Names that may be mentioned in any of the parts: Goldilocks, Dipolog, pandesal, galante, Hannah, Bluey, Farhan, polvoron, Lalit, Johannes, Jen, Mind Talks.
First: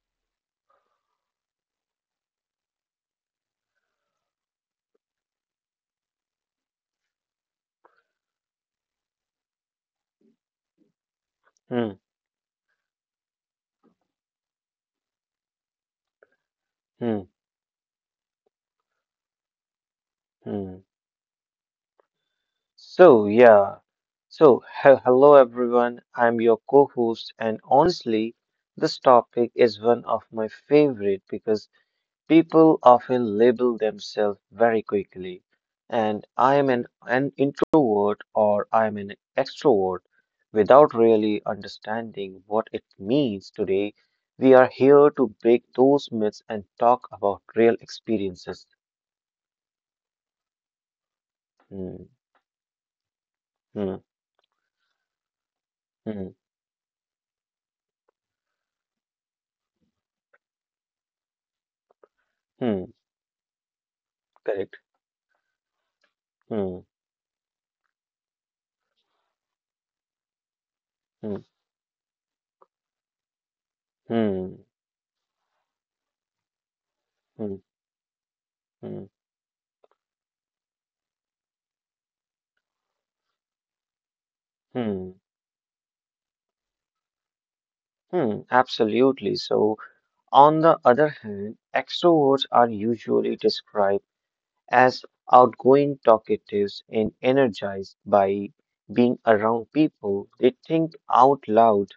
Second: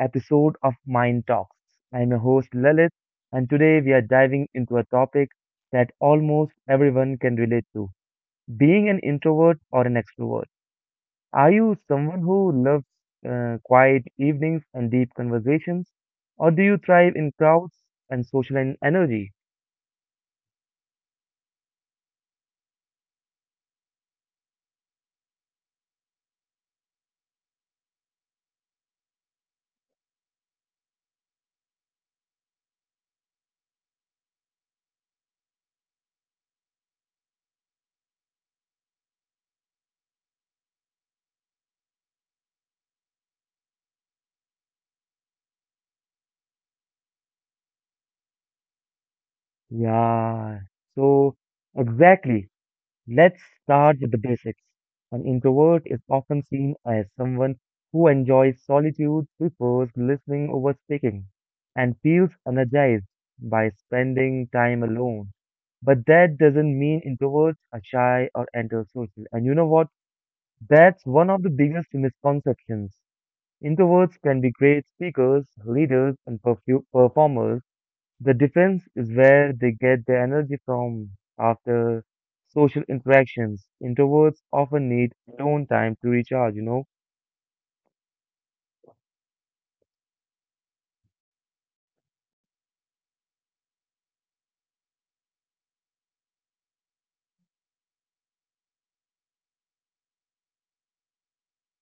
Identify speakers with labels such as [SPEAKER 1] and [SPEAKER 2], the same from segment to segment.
[SPEAKER 1] episode of Mind Talks. I'm your host Lalit, and today we are diving into a topic that almost everyone can relate to being an introvert or an extrovert. Are you
[SPEAKER 2] Hmm.
[SPEAKER 1] someone who loves quiet evenings and deep conversations, or do you thrive
[SPEAKER 2] Hmm.
[SPEAKER 1] in crowds and social energy?
[SPEAKER 2] Hmm. So, yeah. Hello everyone. I'm your co host, and honestly, this topic is one of my favorite because people often label themselves very quickly. And I am an introvert or I am an extrovert without really understanding what it means today. We are here to break those myths and talk about real experiences.
[SPEAKER 1] Yeah, so
[SPEAKER 2] Hmm,
[SPEAKER 1] exactly. Let's
[SPEAKER 2] hmm,
[SPEAKER 1] start with the basics. An introvert is
[SPEAKER 2] hmm,
[SPEAKER 1] often seen as someone who enjoys solitude, prefers listening over speaking, and feels
[SPEAKER 2] hmm.
[SPEAKER 1] energized by spending
[SPEAKER 2] Correct.
[SPEAKER 1] time alone. But that
[SPEAKER 2] Hmm,
[SPEAKER 1] doesn't mean introverts are shy or antisocial. And you know what? That's
[SPEAKER 2] hmm,
[SPEAKER 1] one of the biggest misconceptions. Introverts
[SPEAKER 2] hmm,
[SPEAKER 1] can be great speakers, leaders, and
[SPEAKER 2] hmm,
[SPEAKER 1] performers the defense
[SPEAKER 2] hmm,
[SPEAKER 1] is where they get their energy from after social interactions. Introverts often
[SPEAKER 2] hmm,
[SPEAKER 1] need alone time to recharge, you know.
[SPEAKER 2] Absolutely. So, on the other hand, extroverts are usually described as outgoing, talkatives, and energized by being around people. They think out loud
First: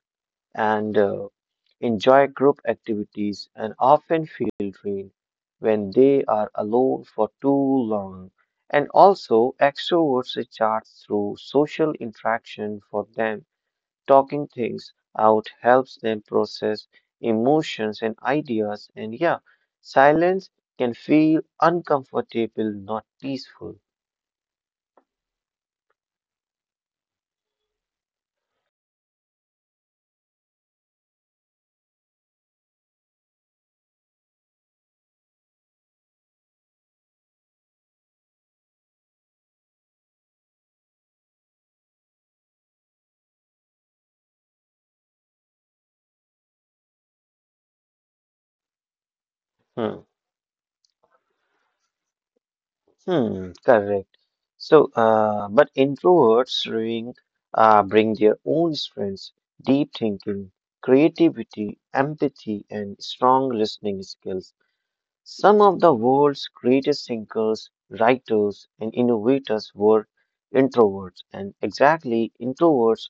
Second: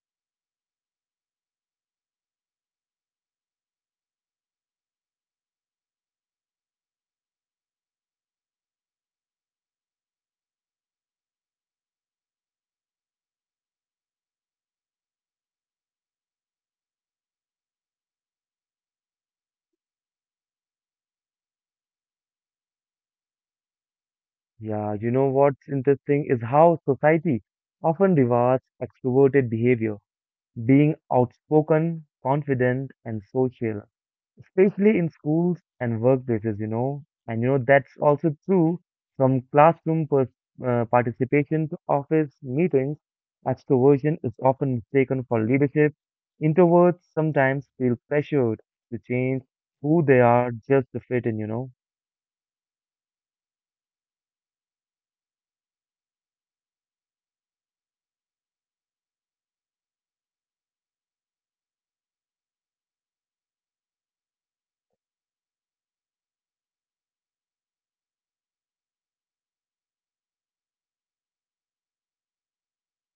[SPEAKER 2] and enjoy group activities and often feel drained when they are alone for too long. And also, extroverts recharge through social interaction. For them, talking things out helps them process emotions and ideas. And yeah, silence can feel uncomfortable, not peaceful.
[SPEAKER 1] Yeah, you know what's interesting is how society often rewards extroverted behavior, being outspoken, confident, and social, especially in schools and workplaces, you know. And you know, that's also true from classroom participation to office meetings. Extroversion is often mistaken for leadership. Introverts sometimes feel pressured to change
[SPEAKER 2] Hmm.
[SPEAKER 1] who they are just to fit in, you know.
[SPEAKER 2] Hmm. Correct. But introverts bring their own strengths, deep thinking, creativity, empathy, and strong listening skills. Some of the world's greatest thinkers, writers, and innovators were introverts, and exactly introverts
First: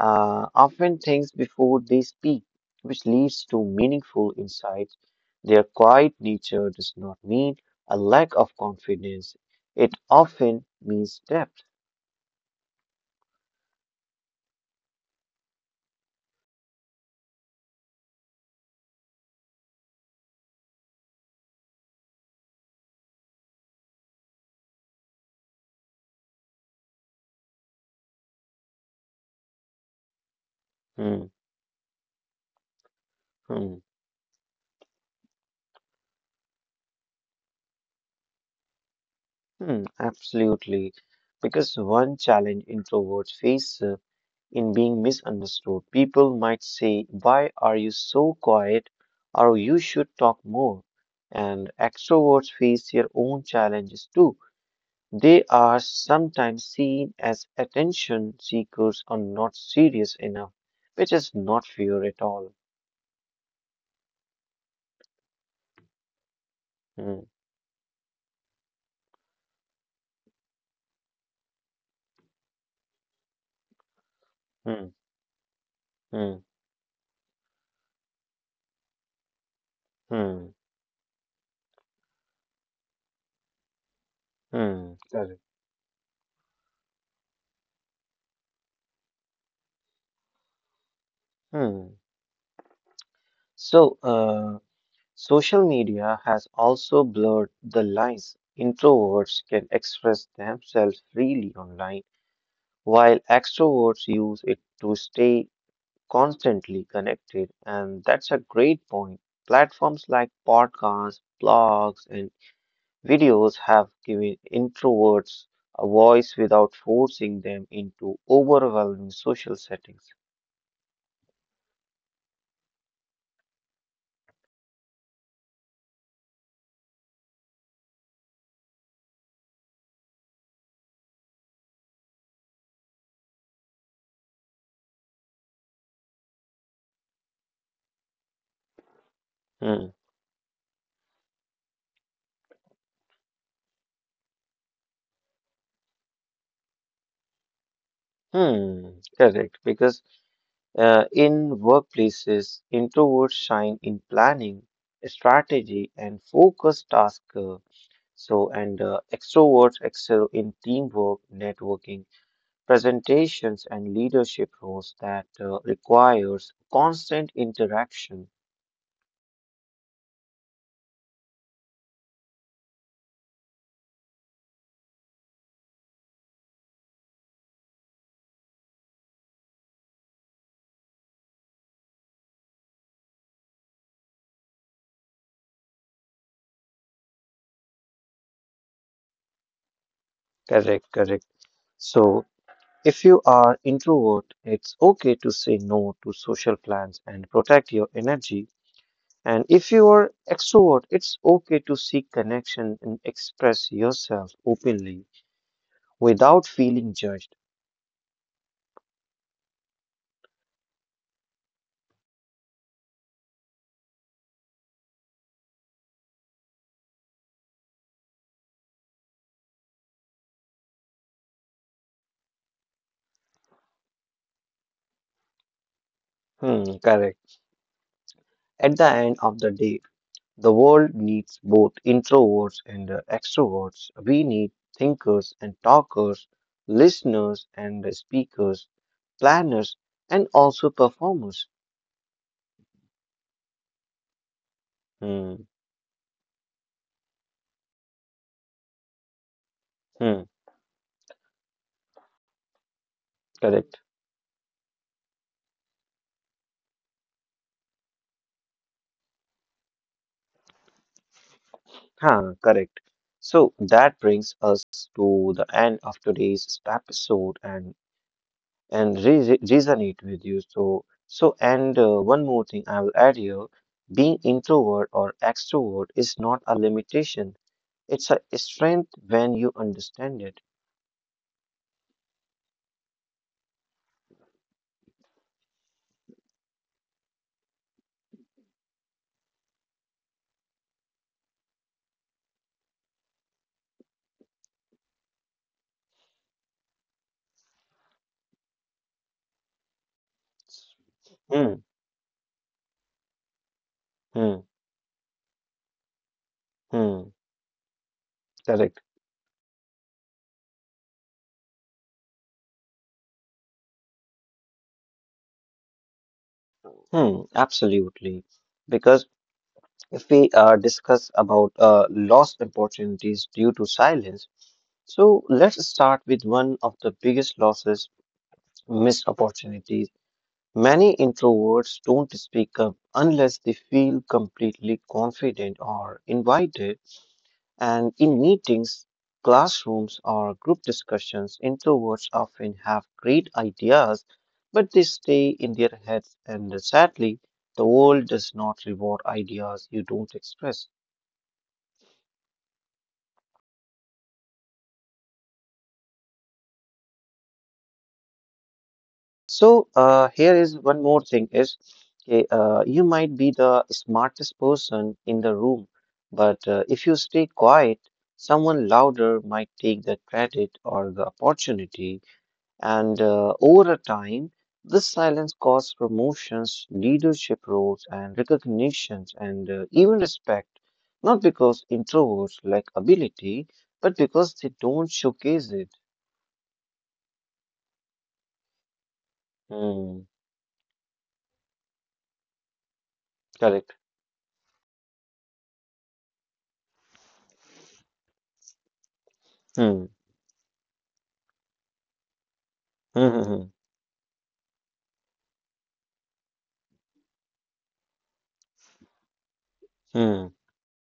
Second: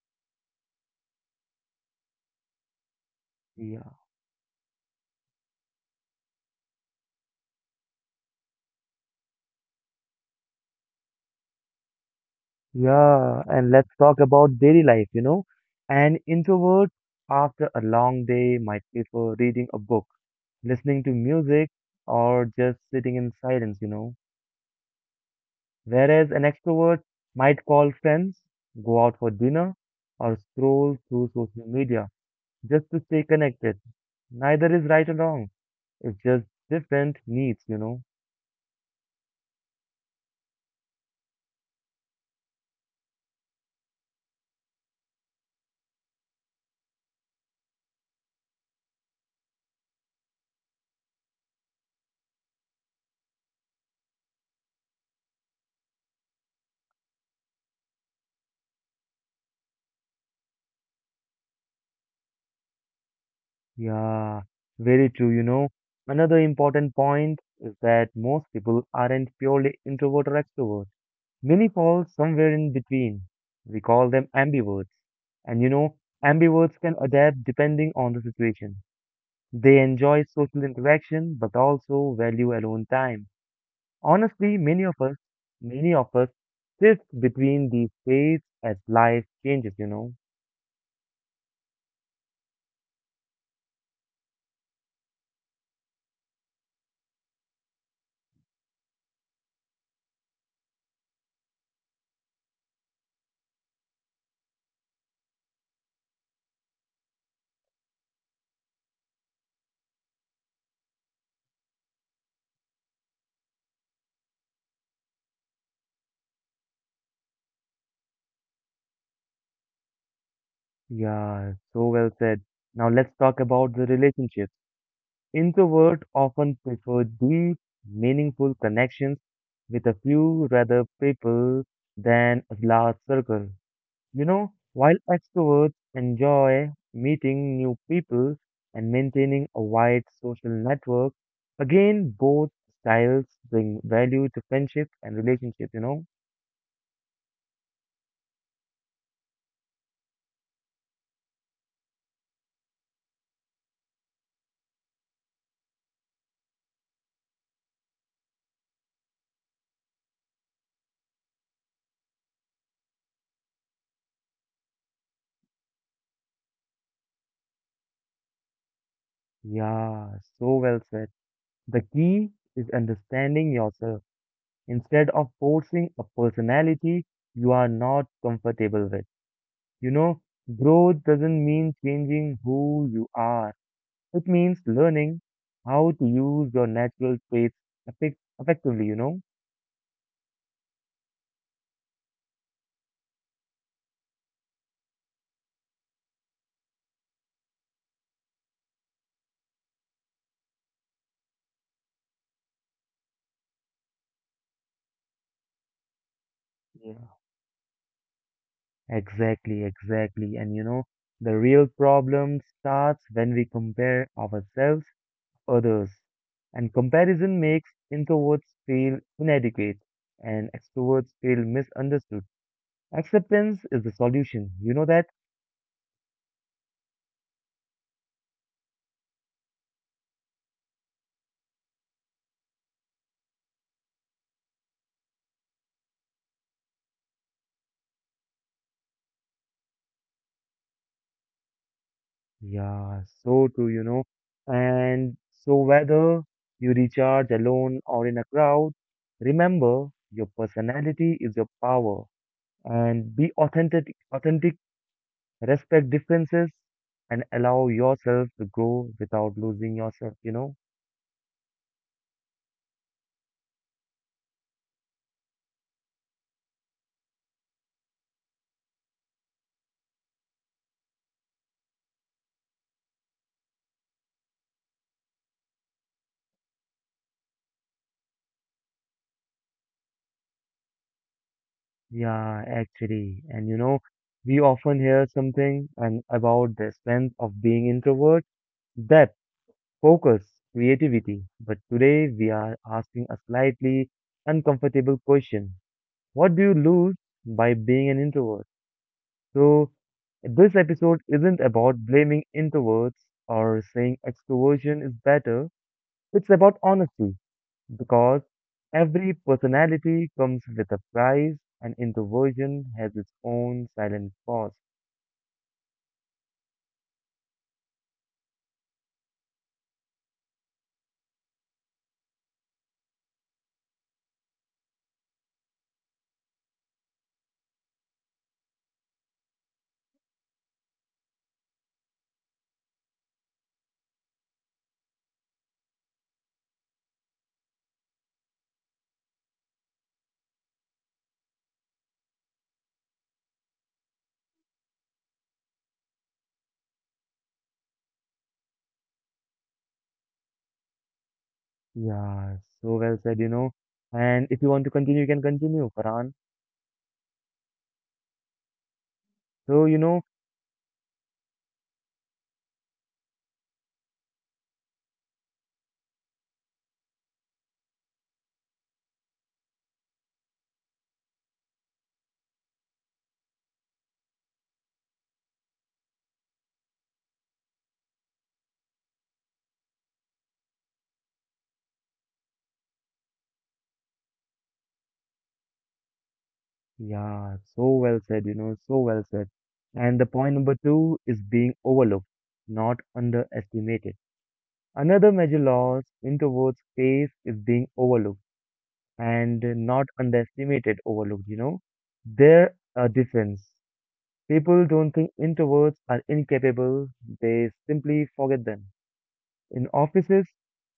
[SPEAKER 2] often think before they speak, which leads to
[SPEAKER 1] Yeah.
[SPEAKER 2] meaningful insights. Their quiet nature does not mean a lack of confidence, it often means depth.
[SPEAKER 1] Yeah. And let's talk about daily life, you know. An introvert after a long day might prefer reading a book, listening to music, or just sitting in silence, you know. Whereas an extrovert might call friends, go out for dinner, or scroll
[SPEAKER 2] Hmm,
[SPEAKER 1] through social media just to stay
[SPEAKER 2] hmm,
[SPEAKER 1] connected. Neither is right or wrong. It's just different needs, you know.
[SPEAKER 2] Absolutely. Because one challenge introverts face in being misunderstood. People might say, "Why are you so quiet?" or "You should talk more." And extroverts face their own challenges too. They are sometimes seen as attention seekers or not serious enough, which is not fair at all.
[SPEAKER 1] Yeah, very true, you know. Another important
[SPEAKER 2] Hmm,
[SPEAKER 1] point is that most people aren't purely introvert or extrovert. Many fall somewhere in between. We call them
[SPEAKER 2] hmm,
[SPEAKER 1] ambiverts. And you know,
[SPEAKER 2] hmm,
[SPEAKER 1] ambiverts can adapt depending on the situation. They enjoy
[SPEAKER 2] hmm,
[SPEAKER 1] social interaction but also value alone time. Honestly,
[SPEAKER 2] Correct.
[SPEAKER 1] many of us shift between these states as life changes, you know.
[SPEAKER 2] Hmm. So, uh, Social media has also blurred the lines. Introverts can express themselves freely online, while extroverts use it to stay constantly connected. And that's a great point. Platforms like podcasts, blogs, and videos have given introverts a voice without forcing them into overwhelming social settings.
[SPEAKER 1] Yeah, so well said. Now let's talk about the relationships. Introverts often prefer deep, meaningful connections with a few rather people than a large circle. You know, while extroverts enjoy meeting new people and maintaining a
[SPEAKER 2] Hmm.
[SPEAKER 1] wide social network, again, both styles bring value to friendship and relationship, you know?
[SPEAKER 2] Hmm. Correct. Because In workplaces, introverts shine in planning, strategy, and focused task. So, and Extroverts excel in teamwork, networking, presentations, and leadership roles that requires constant interaction.
[SPEAKER 1] Yeah, so well said. The key is understanding yourself instead of forcing a personality you are not comfortable with. You know, growth doesn't mean changing who you are. It means learning how to use your natural traits effectively, you know?
[SPEAKER 2] Correct, correct. So, if you are introvert, it's okay to say no to social plans and protect your energy. And if you are extrovert, it's okay to seek connection and express yourself openly without feeling
[SPEAKER 1] Yeah.
[SPEAKER 2] judged.
[SPEAKER 1] Exactly, exactly. And you know, the real problem starts when we compare ourselves to others. And comparison makes introverts feel inadequate and extroverts feel misunderstood. Acceptance is the solution. You know that?
[SPEAKER 2] Hmm, correct. At the end of the day, the world needs both introverts and extroverts. We need thinkers and talkers, listeners and speakers, planners and also performers.
[SPEAKER 1] Yeah, so true, you know. And
[SPEAKER 2] Hmm,
[SPEAKER 1] so whether you recharge alone or in a crowd, remember
[SPEAKER 2] hmm,
[SPEAKER 1] your personality is your power and be
[SPEAKER 2] correct.
[SPEAKER 1] authentic, authentic, respect differences and allow yourself to grow without losing yourself, you know.
[SPEAKER 2] Correct. So that brings us to the end of today's episode and resonate with you. So, so and one more thing I will add here: being introvert or extrovert is not a limitation; it's a strength when you understand it.
[SPEAKER 1] Yeah, actually. And you know, we often hear something and about the strength of being introvert, that focus, creativity. But today we are asking a slightly uncomfortable question. What do you lose by being an introvert? So this episode isn't
[SPEAKER 2] Hmm,
[SPEAKER 1] about blaming introverts or saying
[SPEAKER 2] hmm,
[SPEAKER 1] extroversion is better. It's about
[SPEAKER 2] hmm.
[SPEAKER 1] honesty because
[SPEAKER 2] Correct.
[SPEAKER 1] every personality comes with a price and introversion has its own silent cost.
[SPEAKER 2] Absolutely. Because if we discuss about lost opportunities due to silence, so let's start with one of the biggest losses, missed opportunities. Many introverts don't speak up unless they feel completely confident or invited, and in meetings, classrooms, or group discussions, introverts often have great ideas, but they stay in their heads, and sadly, the world does not reward ideas you don't express.
[SPEAKER 1] Yeah, so well said, you know. And if you want to continue, you can continue, Farhan.
[SPEAKER 2] So
[SPEAKER 1] So, you know,
[SPEAKER 2] here is one more thing is Okay, you might be the smartest person in the room, but if you stay quiet, someone louder might take the credit or the opportunity. And over a time, this silence causes promotions, leadership roles, and recognitions, and even respect. Not because introverts lack ability, but because they don't showcase it.
[SPEAKER 1] yeah, so well said, you know, so well said.
[SPEAKER 2] Hmm,
[SPEAKER 1] And the point number two is being overlooked, not
[SPEAKER 2] correct.
[SPEAKER 1] underestimated. Another major loss introverts face is being overlooked and
[SPEAKER 2] Hmm.
[SPEAKER 1] not underestimated, overlooked, you know. There are
[SPEAKER 2] Hmm. Hmm. hmm,
[SPEAKER 1] difference. People don't think introverts are incapable, they simply forget them. In
[SPEAKER 2] hmm.
[SPEAKER 1] offices,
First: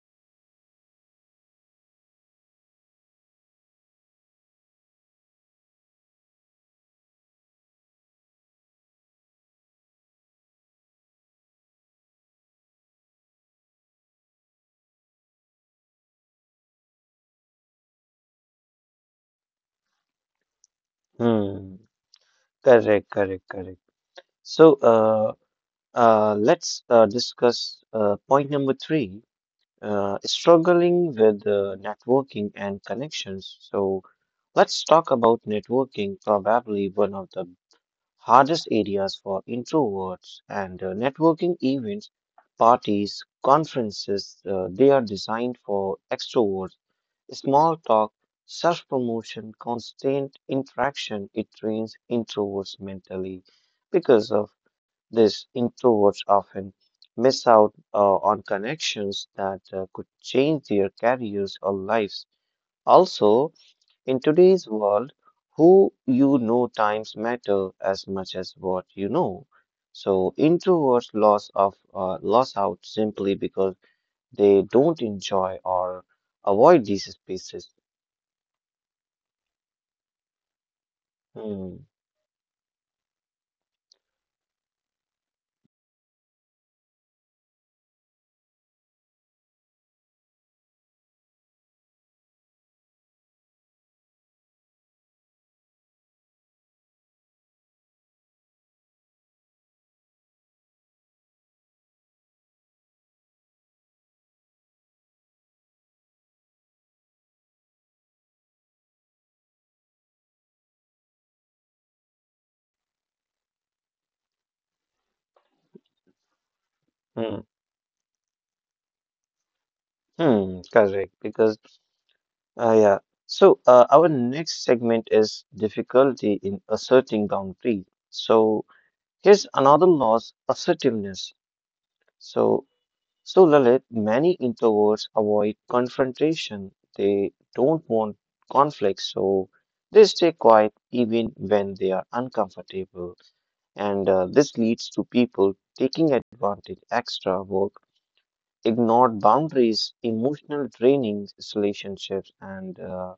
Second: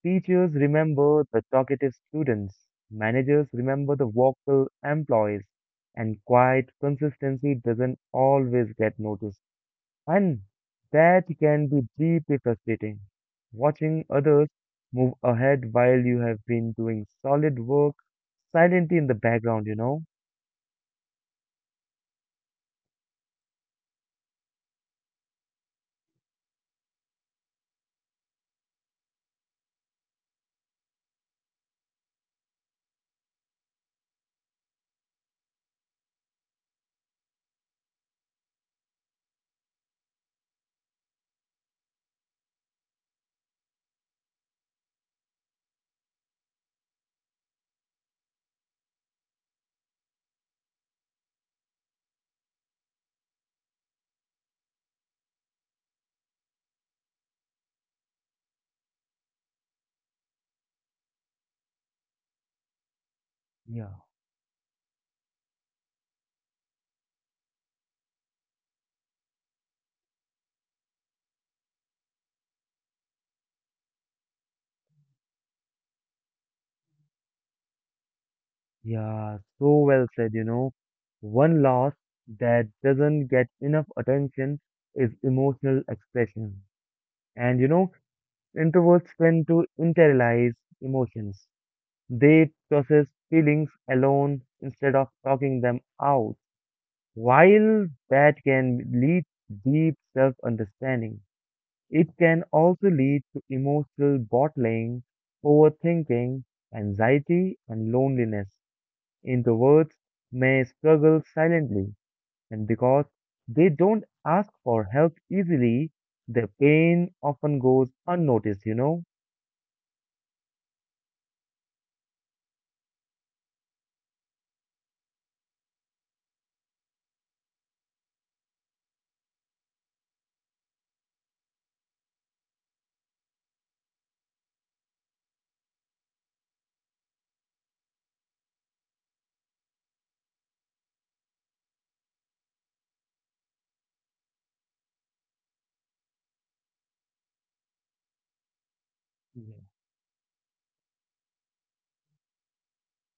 [SPEAKER 1] teachers remember the talkative students, managers remember the vocal employees, and quiet consistency doesn't always get noticed. And that can be deeply frustrating. Watching others move ahead while you have been doing solid work silently in the background, you know?
[SPEAKER 2] Hmm. Correct, correct, correct. So let's discuss point number three, struggling with networking and connections. So, let's talk about networking, probably one of the hardest areas for introverts. And Networking events, parties, conferences, they are designed for extroverts. Small talk, self promotion, constant interaction, it trains introverts mentally. Because of this, introverts often miss out on connections that could change their careers or lives. Also,
[SPEAKER 1] Yeah,
[SPEAKER 2] in today's world, who you know times matter as much as what you know. So introverts loss out simply because they don't enjoy or avoid these spaces.
[SPEAKER 1] yeah, so well said, you know. One
[SPEAKER 2] Hmm,
[SPEAKER 1] loss that doesn't get enough attention is emotional expression. And you know, introverts tend to internalize emotions. They process feelings alone instead of talking them out. While that can lead to deep self understanding, it can also lead to emotional bottling, overthinking, anxiety, and loneliness. Introverts may struggle silently, and because they don't ask for help easily, their pain
[SPEAKER 2] hmm,
[SPEAKER 1] often goes unnoticed, you know.
[SPEAKER 2] correct. Uh, yeah. Our next segment is difficulty in asserting boundary. So, here's another loss, assertiveness. So, so, Lalit, many introverts avoid confrontation. They don't want conflict, so they stay quiet even when they are uncomfortable. And this leads to people taking advantage, extra work, ignored boundaries, emotional trainings, relationships, and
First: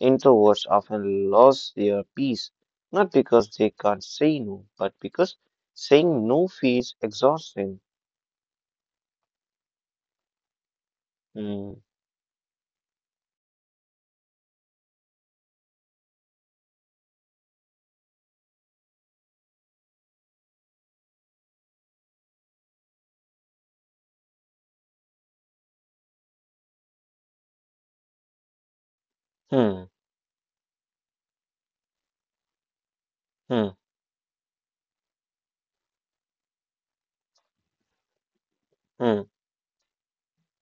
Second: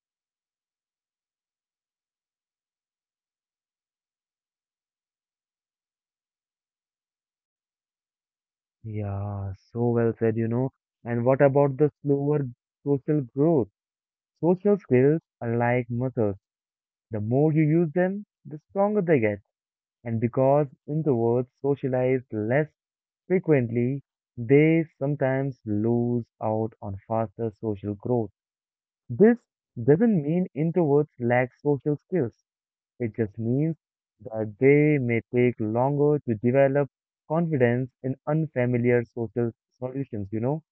[SPEAKER 2] introverts often lose their peace not because they can't say no, but because saying no feels exhausting.
[SPEAKER 1] Yeah, so well said, you know. And what about
[SPEAKER 2] Hmm.
[SPEAKER 1] the slower social growth? Social skills are like muscles. The more you use them, the stronger they get. And because introverts socialize less frequently, they sometimes lose out on faster social growth. This
[SPEAKER 2] Hmm.
[SPEAKER 1] doesn't mean introverts lack social skills. It just means
[SPEAKER 2] Hmm.
[SPEAKER 1] that they may take longer to develop confidence in unfamiliar
[SPEAKER 2] Hmm.
[SPEAKER 1] social solutions, you know,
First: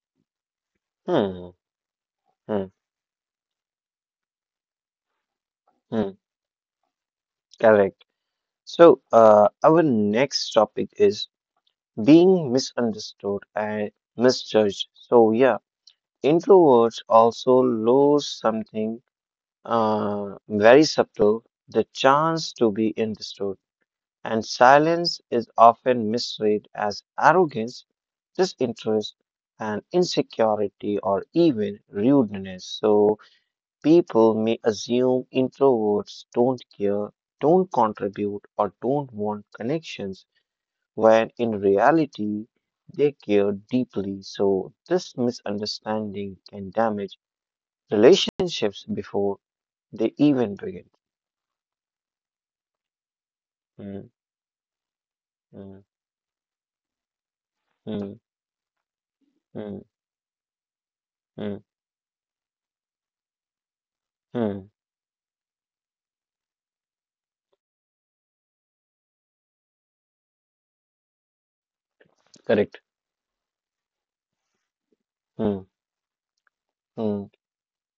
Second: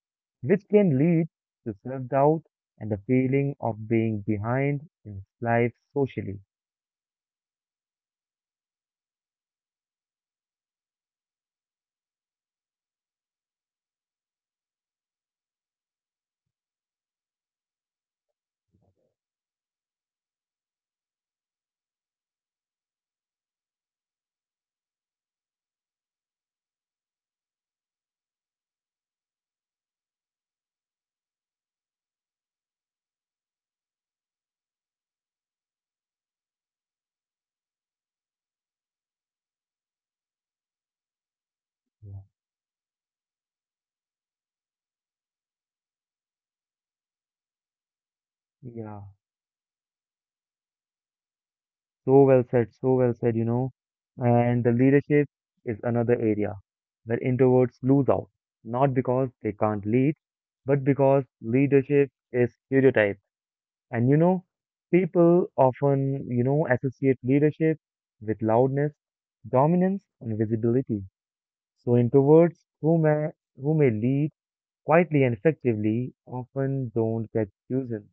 [SPEAKER 1] which can lead
[SPEAKER 2] Hmm.
[SPEAKER 1] to self doubt
[SPEAKER 2] Hmm.
[SPEAKER 1] and the feeling of being behind in life
[SPEAKER 2] Hmm.
[SPEAKER 1] socially.
[SPEAKER 2] Correct. So, our next topic is being misunderstood and misjudged. So, yeah, introverts also lose something very subtle, the chance to be understood, and silence is often misread as arrogance, disinterest, and insecurity, or even rudeness. So people may assume introverts don't care, don't contribute, or don't want connections, when in
[SPEAKER 1] Yeah.
[SPEAKER 2] reality, they care deeply. So this misunderstanding can damage relationships
[SPEAKER 1] Yeah.
[SPEAKER 2] before they even begin.
[SPEAKER 1] So well said, you know.
[SPEAKER 2] Hmm.
[SPEAKER 1] And the leadership is
[SPEAKER 2] Mm,
[SPEAKER 1] another area where introverts lose
[SPEAKER 2] mm,
[SPEAKER 1] out, not because they can't
[SPEAKER 2] mm,
[SPEAKER 1] lead, but because
[SPEAKER 2] mm,
[SPEAKER 1] leadership is stereotyped. And you know,
[SPEAKER 2] mm.
[SPEAKER 1] people often, you know, associate leadership with loudness, dominance, and visibility. So introverts
[SPEAKER 2] Correct.
[SPEAKER 1] who may who may lead quietly and
[SPEAKER 2] Mm,
[SPEAKER 1] effectively often don't
[SPEAKER 2] mm,
[SPEAKER 1] get chosen.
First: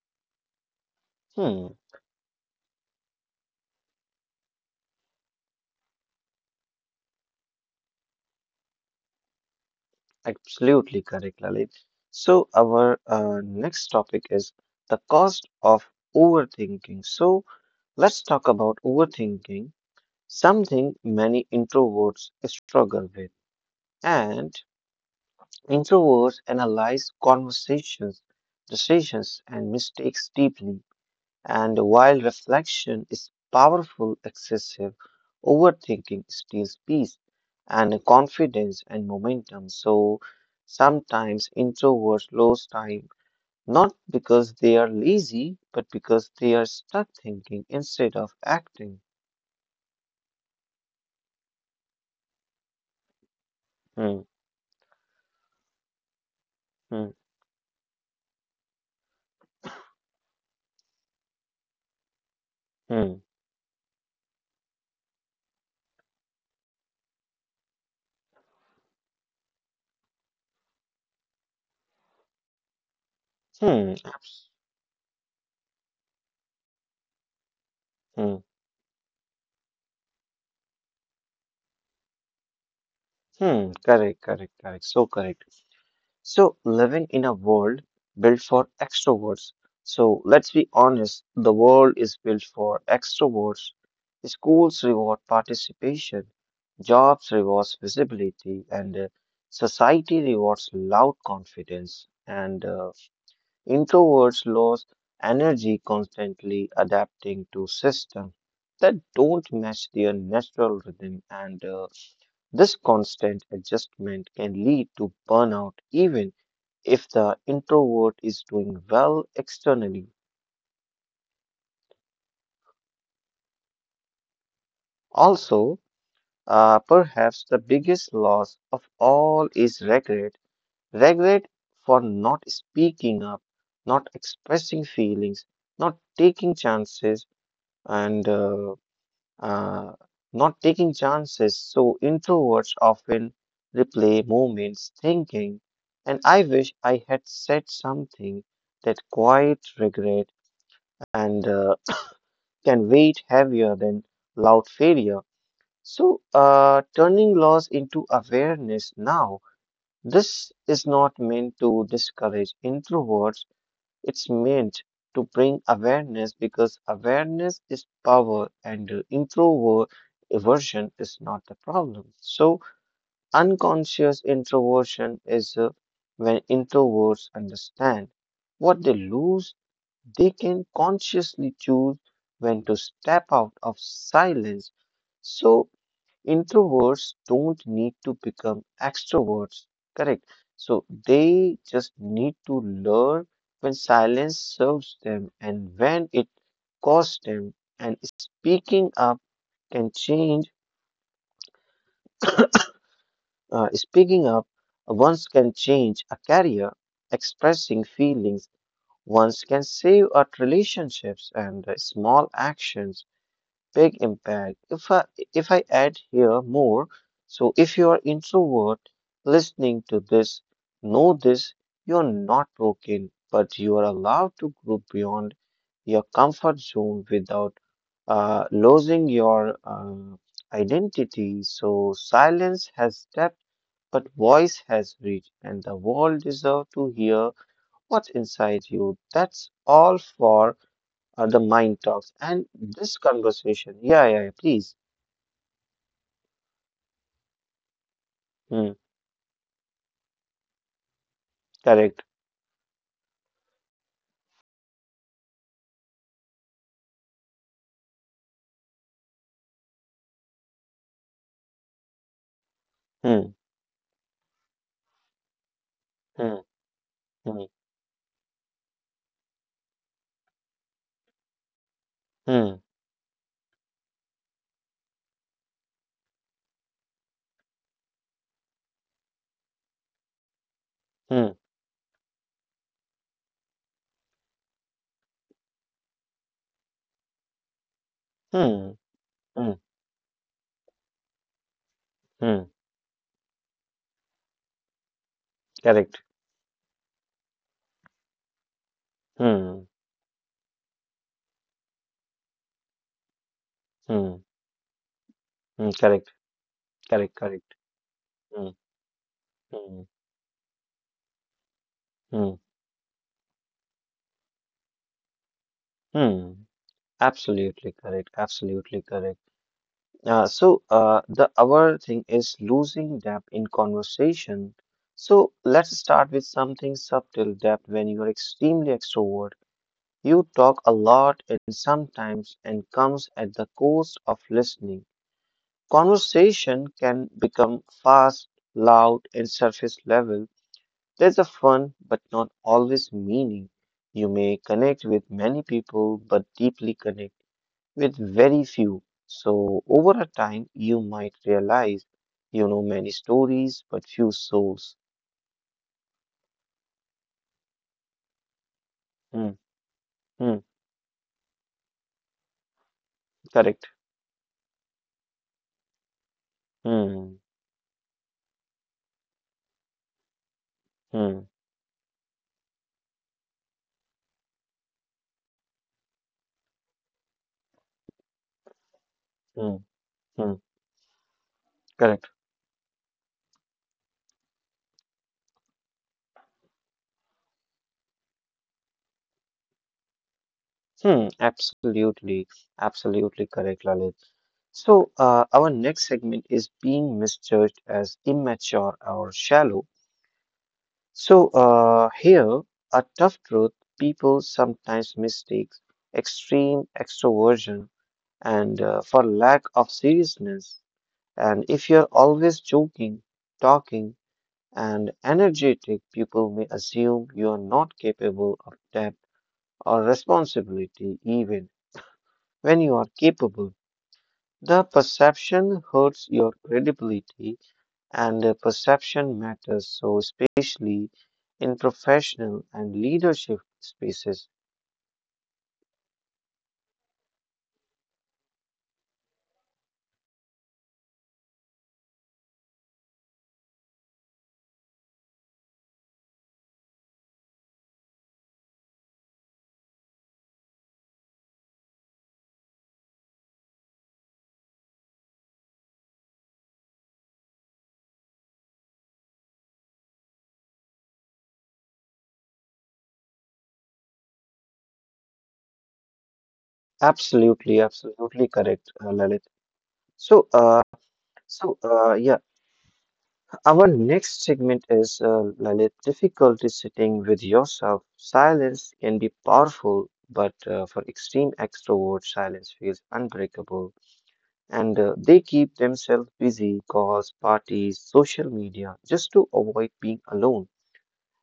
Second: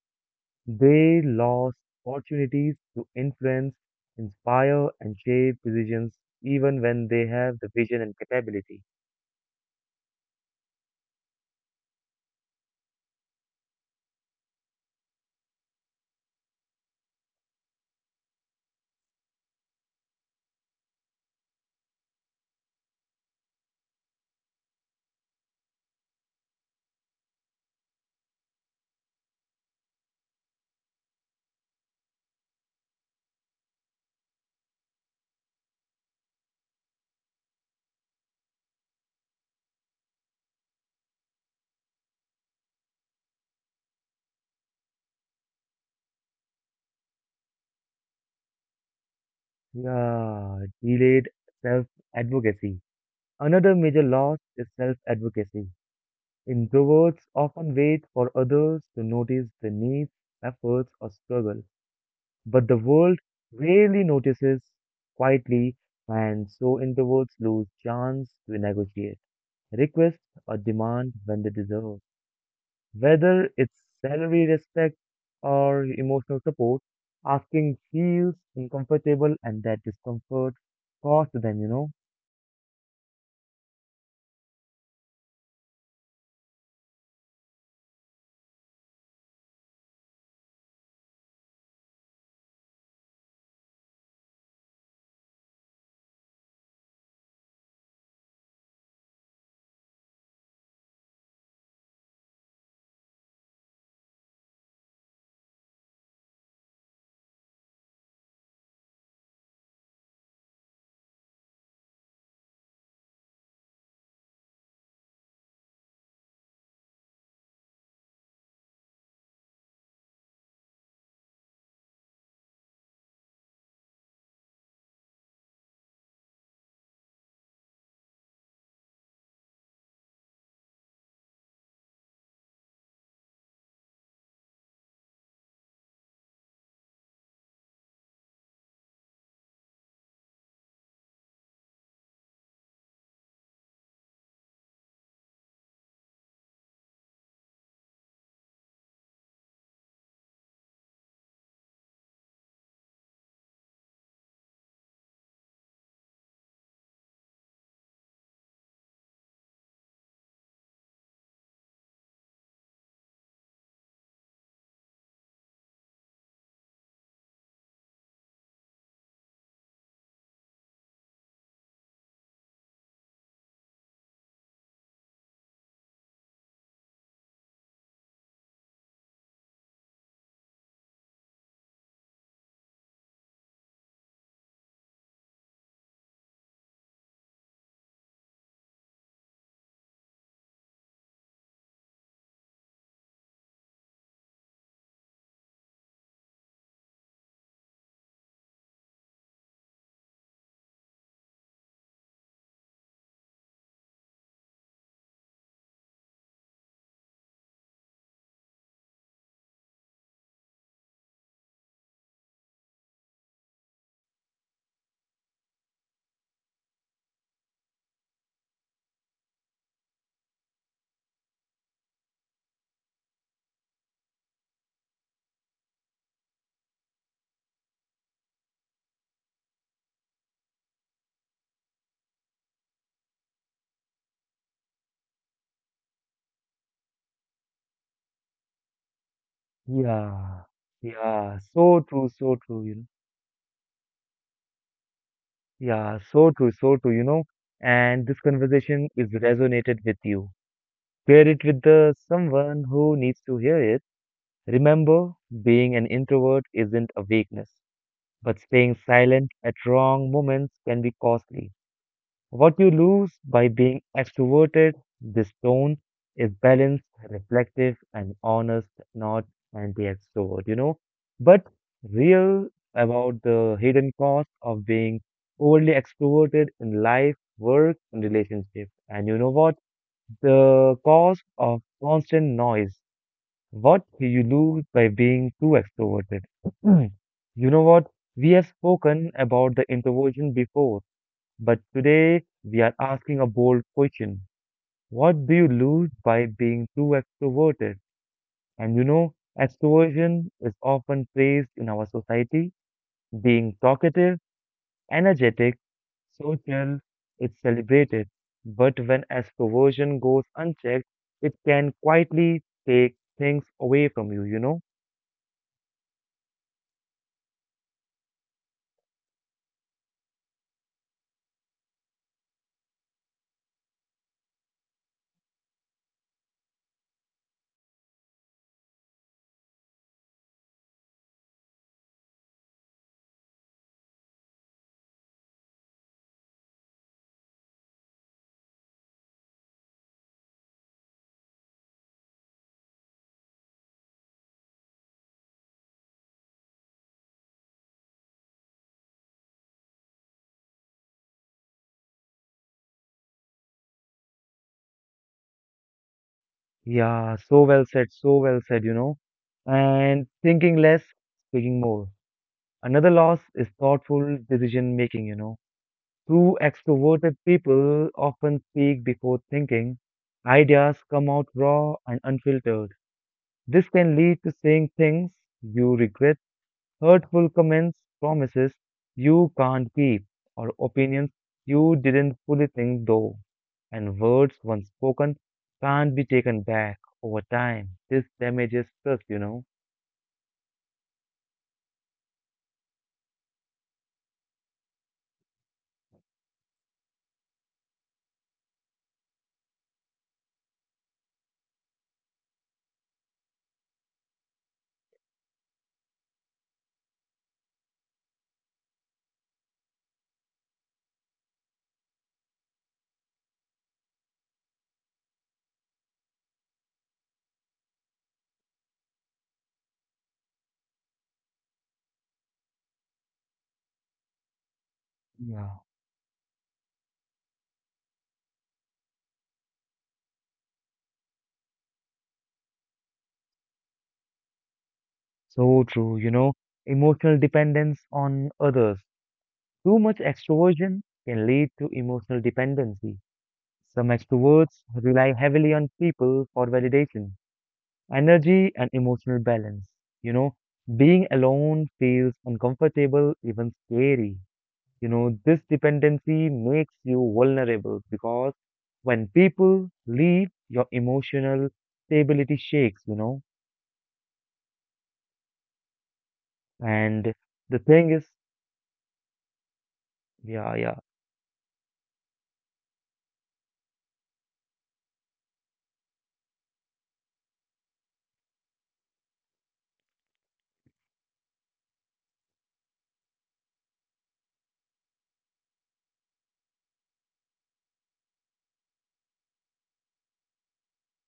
[SPEAKER 1] They
[SPEAKER 2] mm.
[SPEAKER 1] lost opportunities to influence, inspire, and shape decisions even when they have the vision and capability.
[SPEAKER 2] Absolutely correct, Lalit. So our next topic is the cost of overthinking. So let's talk about overthinking, something many introverts struggle with. And introverts analyze conversations, decisions, and mistakes deeply. And while reflection is powerful, excessive overthinking steals peace and confidence and momentum. So sometimes introverts lose time not because they are lazy, but because they are stuck thinking instead of acting.
[SPEAKER 1] Yeah, delayed self advocacy. Another major
[SPEAKER 2] Hmm,
[SPEAKER 1] loss is self advocacy.
[SPEAKER 2] hmm,
[SPEAKER 1] Introverts often wait for others to notice their needs, efforts, or struggle. But the
[SPEAKER 2] hmm,
[SPEAKER 1] world rarely notices quietly, and so introverts lose chance to negotiate, request, or demand when they deserve. Whether it's
[SPEAKER 2] hmm,
[SPEAKER 1] salary, respect, or emotional support, asking
[SPEAKER 2] hmm,
[SPEAKER 1] feels uncomfortable, and that discomfort costs them, you know.
[SPEAKER 2] hmm. Correct, correct, correct. So correct. So, living in a world built for extroverts. So, let's be honest, the world is built for extroverts. Schools reward participation, jobs rewards visibility, and society rewards loud confidence. And introverts lose energy constantly adapting to systems that don't match their natural rhythm. And this constant adjustment can lead to burnout, even if the introvert is doing well externally. Also, perhaps the biggest loss of all is regret. Regret for not speaking up, not expressing feelings, not taking chances, and uh, not taking chances. So, introverts often replay moments thinking, "And I wish I had said something." That quiet regret and can weight heavier than loud failure. So, turning loss into awareness now. This is not meant to discourage introverts, it's meant to bring awareness because awareness is power and introvert aversion is not the problem. So, unconscious introversion is when introverts understand what they lose they can consciously choose when to step out of silence. So, introverts don't need to become extroverts, correct? So, they just need to learn when silence serves them and when it costs them. And can change, speaking up once can change a career, expressing feelings once can save our relationships and small actions big impact. If I add here more, so if you are introvert listening to this, know this, you are not broken, but you are allowed to grow beyond your comfort zone without losing your identity. So silence has depth, but voice has reach, and the world deserves to hear what's inside you. That's all
[SPEAKER 1] Yeah,
[SPEAKER 2] for the
[SPEAKER 1] yeah,
[SPEAKER 2] mind talks and
[SPEAKER 1] so true, you know.
[SPEAKER 2] this conversation. Yeah, yeah, yeah, please.
[SPEAKER 1] Yeah, so true, you know. And this
[SPEAKER 2] Hmm,
[SPEAKER 1] conversation is resonated with you. Share it with
[SPEAKER 2] correct.
[SPEAKER 1] the someone who needs to hear it. Remember, being an introvert isn't a weakness, but staying silent at wrong moments can be costly. What you lose
[SPEAKER 2] Hmm,
[SPEAKER 1] by being extroverted, this tone
[SPEAKER 2] hmm,
[SPEAKER 1] is balanced,
[SPEAKER 2] hmm,
[SPEAKER 1] reflective, and honest, not anti-extrovert, you know. But
[SPEAKER 2] hmm,
[SPEAKER 1] real about the hidden cost of being overly extroverted in life, work, and relationship. And you know what? The
[SPEAKER 2] hmm,
[SPEAKER 1] cause of constant noise. What you lose by being too extroverted. You know what? We have
[SPEAKER 2] hmm,
[SPEAKER 1] spoken
[SPEAKER 2] hmm,
[SPEAKER 1] about the introversion before, but today
[SPEAKER 2] hmm,
[SPEAKER 1] we are asking a bold question. What do you
[SPEAKER 2] correct.
[SPEAKER 1] lose by being too extroverted? And you know,
[SPEAKER 2] Hmm,
[SPEAKER 1] extroversion is often praised in our society, being
[SPEAKER 2] hmm,
[SPEAKER 1] talkative, energetic,
[SPEAKER 2] correct,
[SPEAKER 1] social,
[SPEAKER 2] correct,
[SPEAKER 1] it's
[SPEAKER 2] correct.
[SPEAKER 1] celebrated.
[SPEAKER 2] Hmm,
[SPEAKER 1] But when
[SPEAKER 2] hmm,
[SPEAKER 1] extroversion goes unchecked, it can
[SPEAKER 2] hmm,
[SPEAKER 1] quietly take things away from you, you know?
[SPEAKER 2] hmm. Absolutely correct, absolutely correct. The other thing is losing depth in conversation. So let's start with something subtle. Depth. When you are extremely extrovert, you talk a lot and sometimes and comes at the cost of listening. Conversation can become fast, loud, and surface level. There's a fun but not always meaning. You may connect with many people but deeply connect with very few. So over a time you might realize you know many stories but few souls.
[SPEAKER 1] Yeah, so well said, you know?
[SPEAKER 2] Hmm,
[SPEAKER 1] And
[SPEAKER 2] hmm,
[SPEAKER 1] thinking less, speaking more. Another loss is
[SPEAKER 2] correct.
[SPEAKER 1] thoughtful decision making, you know? True
[SPEAKER 2] Hmm,
[SPEAKER 1] extroverted people often speak before thinking. Ideas come
[SPEAKER 2] hmm,
[SPEAKER 1] out raw and unfiltered. This can lead to saying things you regret hurtful comments, promises you
[SPEAKER 2] hmm,
[SPEAKER 1] can't keep,
[SPEAKER 2] hmm,
[SPEAKER 1] or opinions you
[SPEAKER 2] correct.
[SPEAKER 1] didn't fully think though. And words once spoken can't be taken back over time. This damages trust, you know.
[SPEAKER 2] Absolutely, absolutely correct, Lalit. So, our next segment is being misjudged as immature or shallow. So, here, a tough truth. People sometimes mistake extreme extroversion and for lack of seriousness. And if you're always joking, talking, and energetic, people may assume you are not capable of depth or responsibility, even when you are capable. The
[SPEAKER 1] Yeah,
[SPEAKER 2] perception hurts your credibility, and the perception matters so, especially in professional and leadership spaces.
[SPEAKER 1] so true, you know. Emotional dependence on others. Too much extroversion can lead to emotional dependency. Some extroverts rely heavily on people for validation, energy and emotional balance. You know, being alone feels uncomfortable, even scary. You know, this dependency makes you vulnerable because when people leave, your emotional stability shakes, you know. And
[SPEAKER 2] Absolutely,
[SPEAKER 1] the thing is,
[SPEAKER 2] absolutely correct, Lalit. So, uh,
[SPEAKER 1] yeah, yeah,
[SPEAKER 2] so, our next segment is Lalit. Difficulty sitting with yourself. Silence can be powerful, but for extreme extroverts, silence feels unbreakable. And they keep themselves busy, cause parties, social media, just to avoid being alone.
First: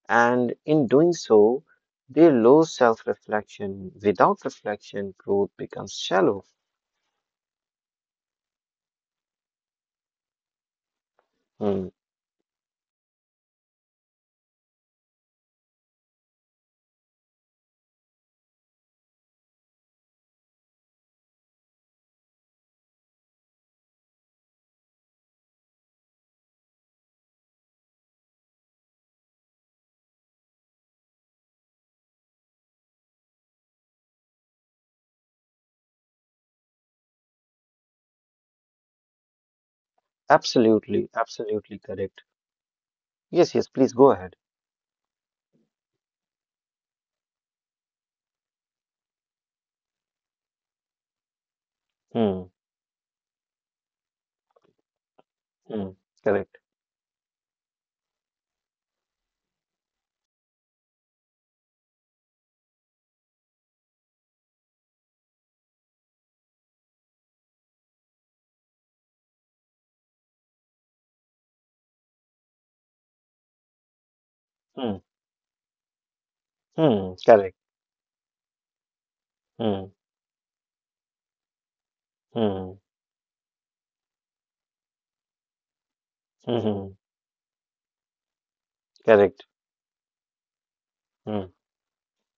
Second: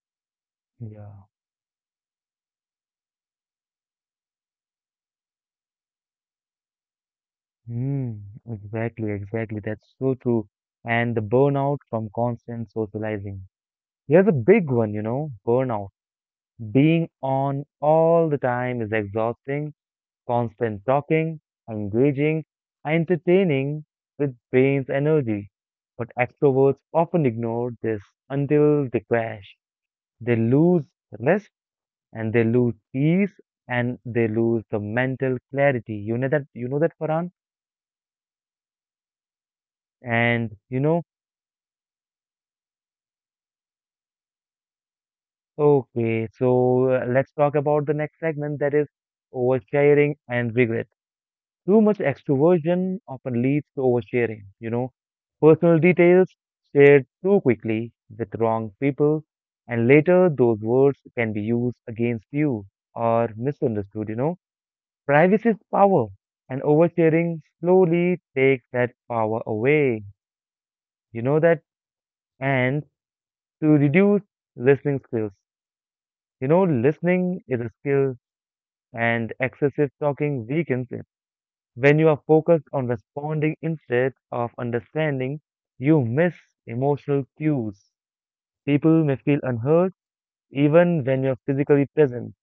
[SPEAKER 2] And in doing
[SPEAKER 1] yeah.
[SPEAKER 2] so, they lose self reflection. Without reflection, growth becomes shallow.
[SPEAKER 1] Mm, exactly, exactly. That's so true. And the burnout
[SPEAKER 2] Hmm.
[SPEAKER 1] from constant socializing. Here's a big one, you know, burnout. Being on all the time is exhausting constant talking, engaging, and entertaining with brain's energy. But extroverts often ignore this until they crash. They lose rest and they lose peace and they lose the mental clarity. You know that Farhan? And you know,
[SPEAKER 2] Absolutely, absolutely correct. Yes, yes, please go ahead.
[SPEAKER 1] okay, so let's talk about the next segment that is oversharing and regret. Too much
[SPEAKER 2] Hmm.
[SPEAKER 1] extroversion often leads to oversharing, you know, personal
[SPEAKER 2] Hmm.
[SPEAKER 1] details
[SPEAKER 2] Correct.
[SPEAKER 1] shared too quickly with wrong people, and later those words can be used against you or misunderstood, you know. Privacy is power, and oversharing slowly takes that power away, you know that, and to reduce listening
[SPEAKER 2] Hmm.
[SPEAKER 1] skills. You know,
[SPEAKER 2] Hmm.
[SPEAKER 1] listening
[SPEAKER 2] Correct.
[SPEAKER 1] is a skill, and excessive
[SPEAKER 2] Hmm.
[SPEAKER 1] talking weakens it. When you are focused
[SPEAKER 2] Hmm.
[SPEAKER 1] on responding instead of understanding, you miss
[SPEAKER 2] Hmm. hmm.
[SPEAKER 1] emotional cues. People may feel
[SPEAKER 2] Correct.
[SPEAKER 1] unheard even when you're
[SPEAKER 2] Hmm.
[SPEAKER 1] physically present,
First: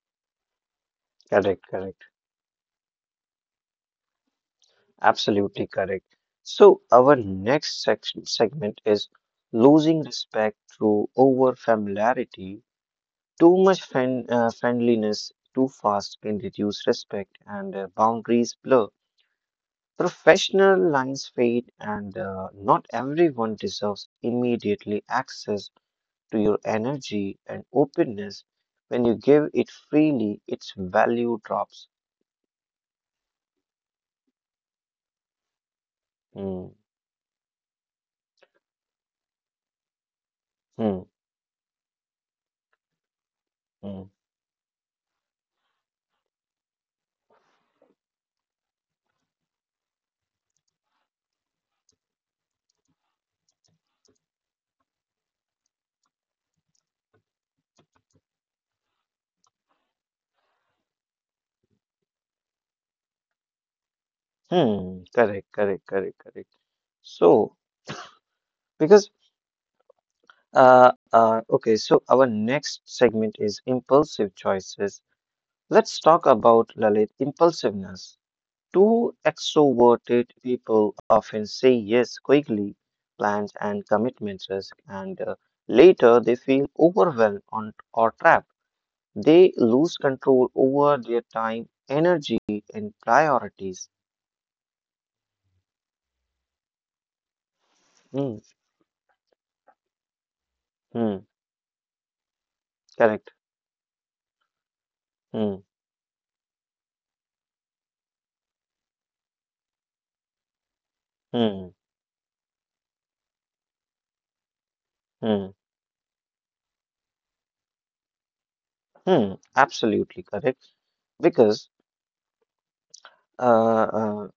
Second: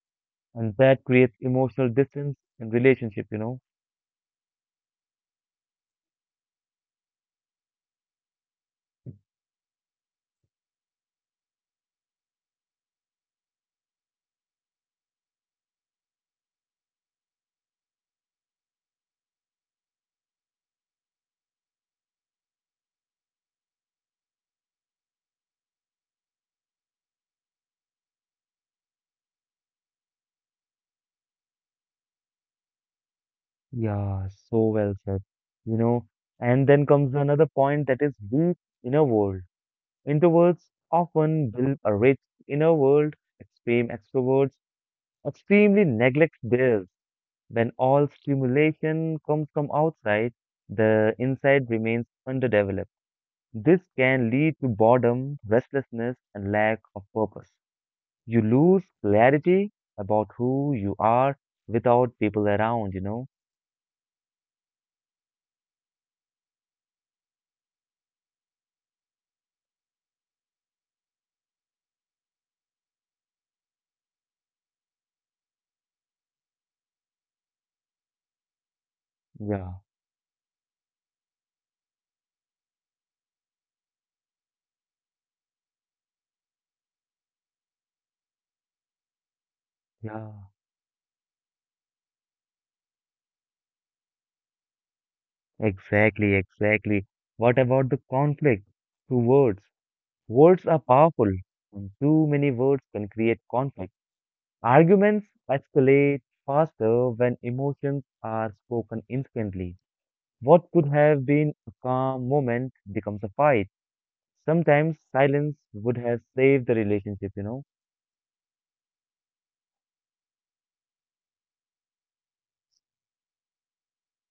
[SPEAKER 1] and that creates
[SPEAKER 2] Correct.
[SPEAKER 1] emotional
[SPEAKER 2] Correct.
[SPEAKER 1] distance in relationship, you know?
[SPEAKER 2] Absolutely correct. So, our next section segment is losing respect through over familiarity. Too much friendliness too fast can reduce respect and boundaries blur. Professional lines fade, and not everyone deserves immediately access to your energy and openness. When you give it freely, its value drops.
[SPEAKER 1] Yeah, so well said. You know,
[SPEAKER 2] Hmm,
[SPEAKER 1] and then comes another point that is deep inner world. Introverts
[SPEAKER 2] hmm,
[SPEAKER 1] often build a rich inner world, extreme
[SPEAKER 2] hmm,
[SPEAKER 1] extroverts extremely neglect theirs. When all stimulation comes from outside, the inside remains underdeveloped. This can lead to boredom, restlessness, and lack of purpose. You lose clarity about who you are without people around, you know?
[SPEAKER 2] hmm. Correct, correct, correct, correct. So, because okay, so our next segment is impulsive choices. Let's talk about Lalit impulsiveness. Two
[SPEAKER 1] Yeah,
[SPEAKER 2] extroverted people often say yes quickly, plans and commitment risk, and later they feel overwhelmed on, or trapped. They lose
[SPEAKER 1] yeah.
[SPEAKER 2] control over their time, energy, and priorities.
[SPEAKER 1] Exactly, exactly. What about the
[SPEAKER 2] Hmm.
[SPEAKER 1] conflict? Two words. Words are
[SPEAKER 2] Hmm.
[SPEAKER 1] powerful, and too many words can
[SPEAKER 2] Correct.
[SPEAKER 1] create conflict. Arguments
[SPEAKER 2] Hmm.
[SPEAKER 1] escalate faster when emotions are spoken instantly. What could have been
[SPEAKER 2] Hmm.
[SPEAKER 1] a calm moment becomes a fight. Sometimes
[SPEAKER 2] Hmm.
[SPEAKER 1] silence would have saved the relationship, you know.
[SPEAKER 2] Hmm. Absolutely correct. Because Uh, uh,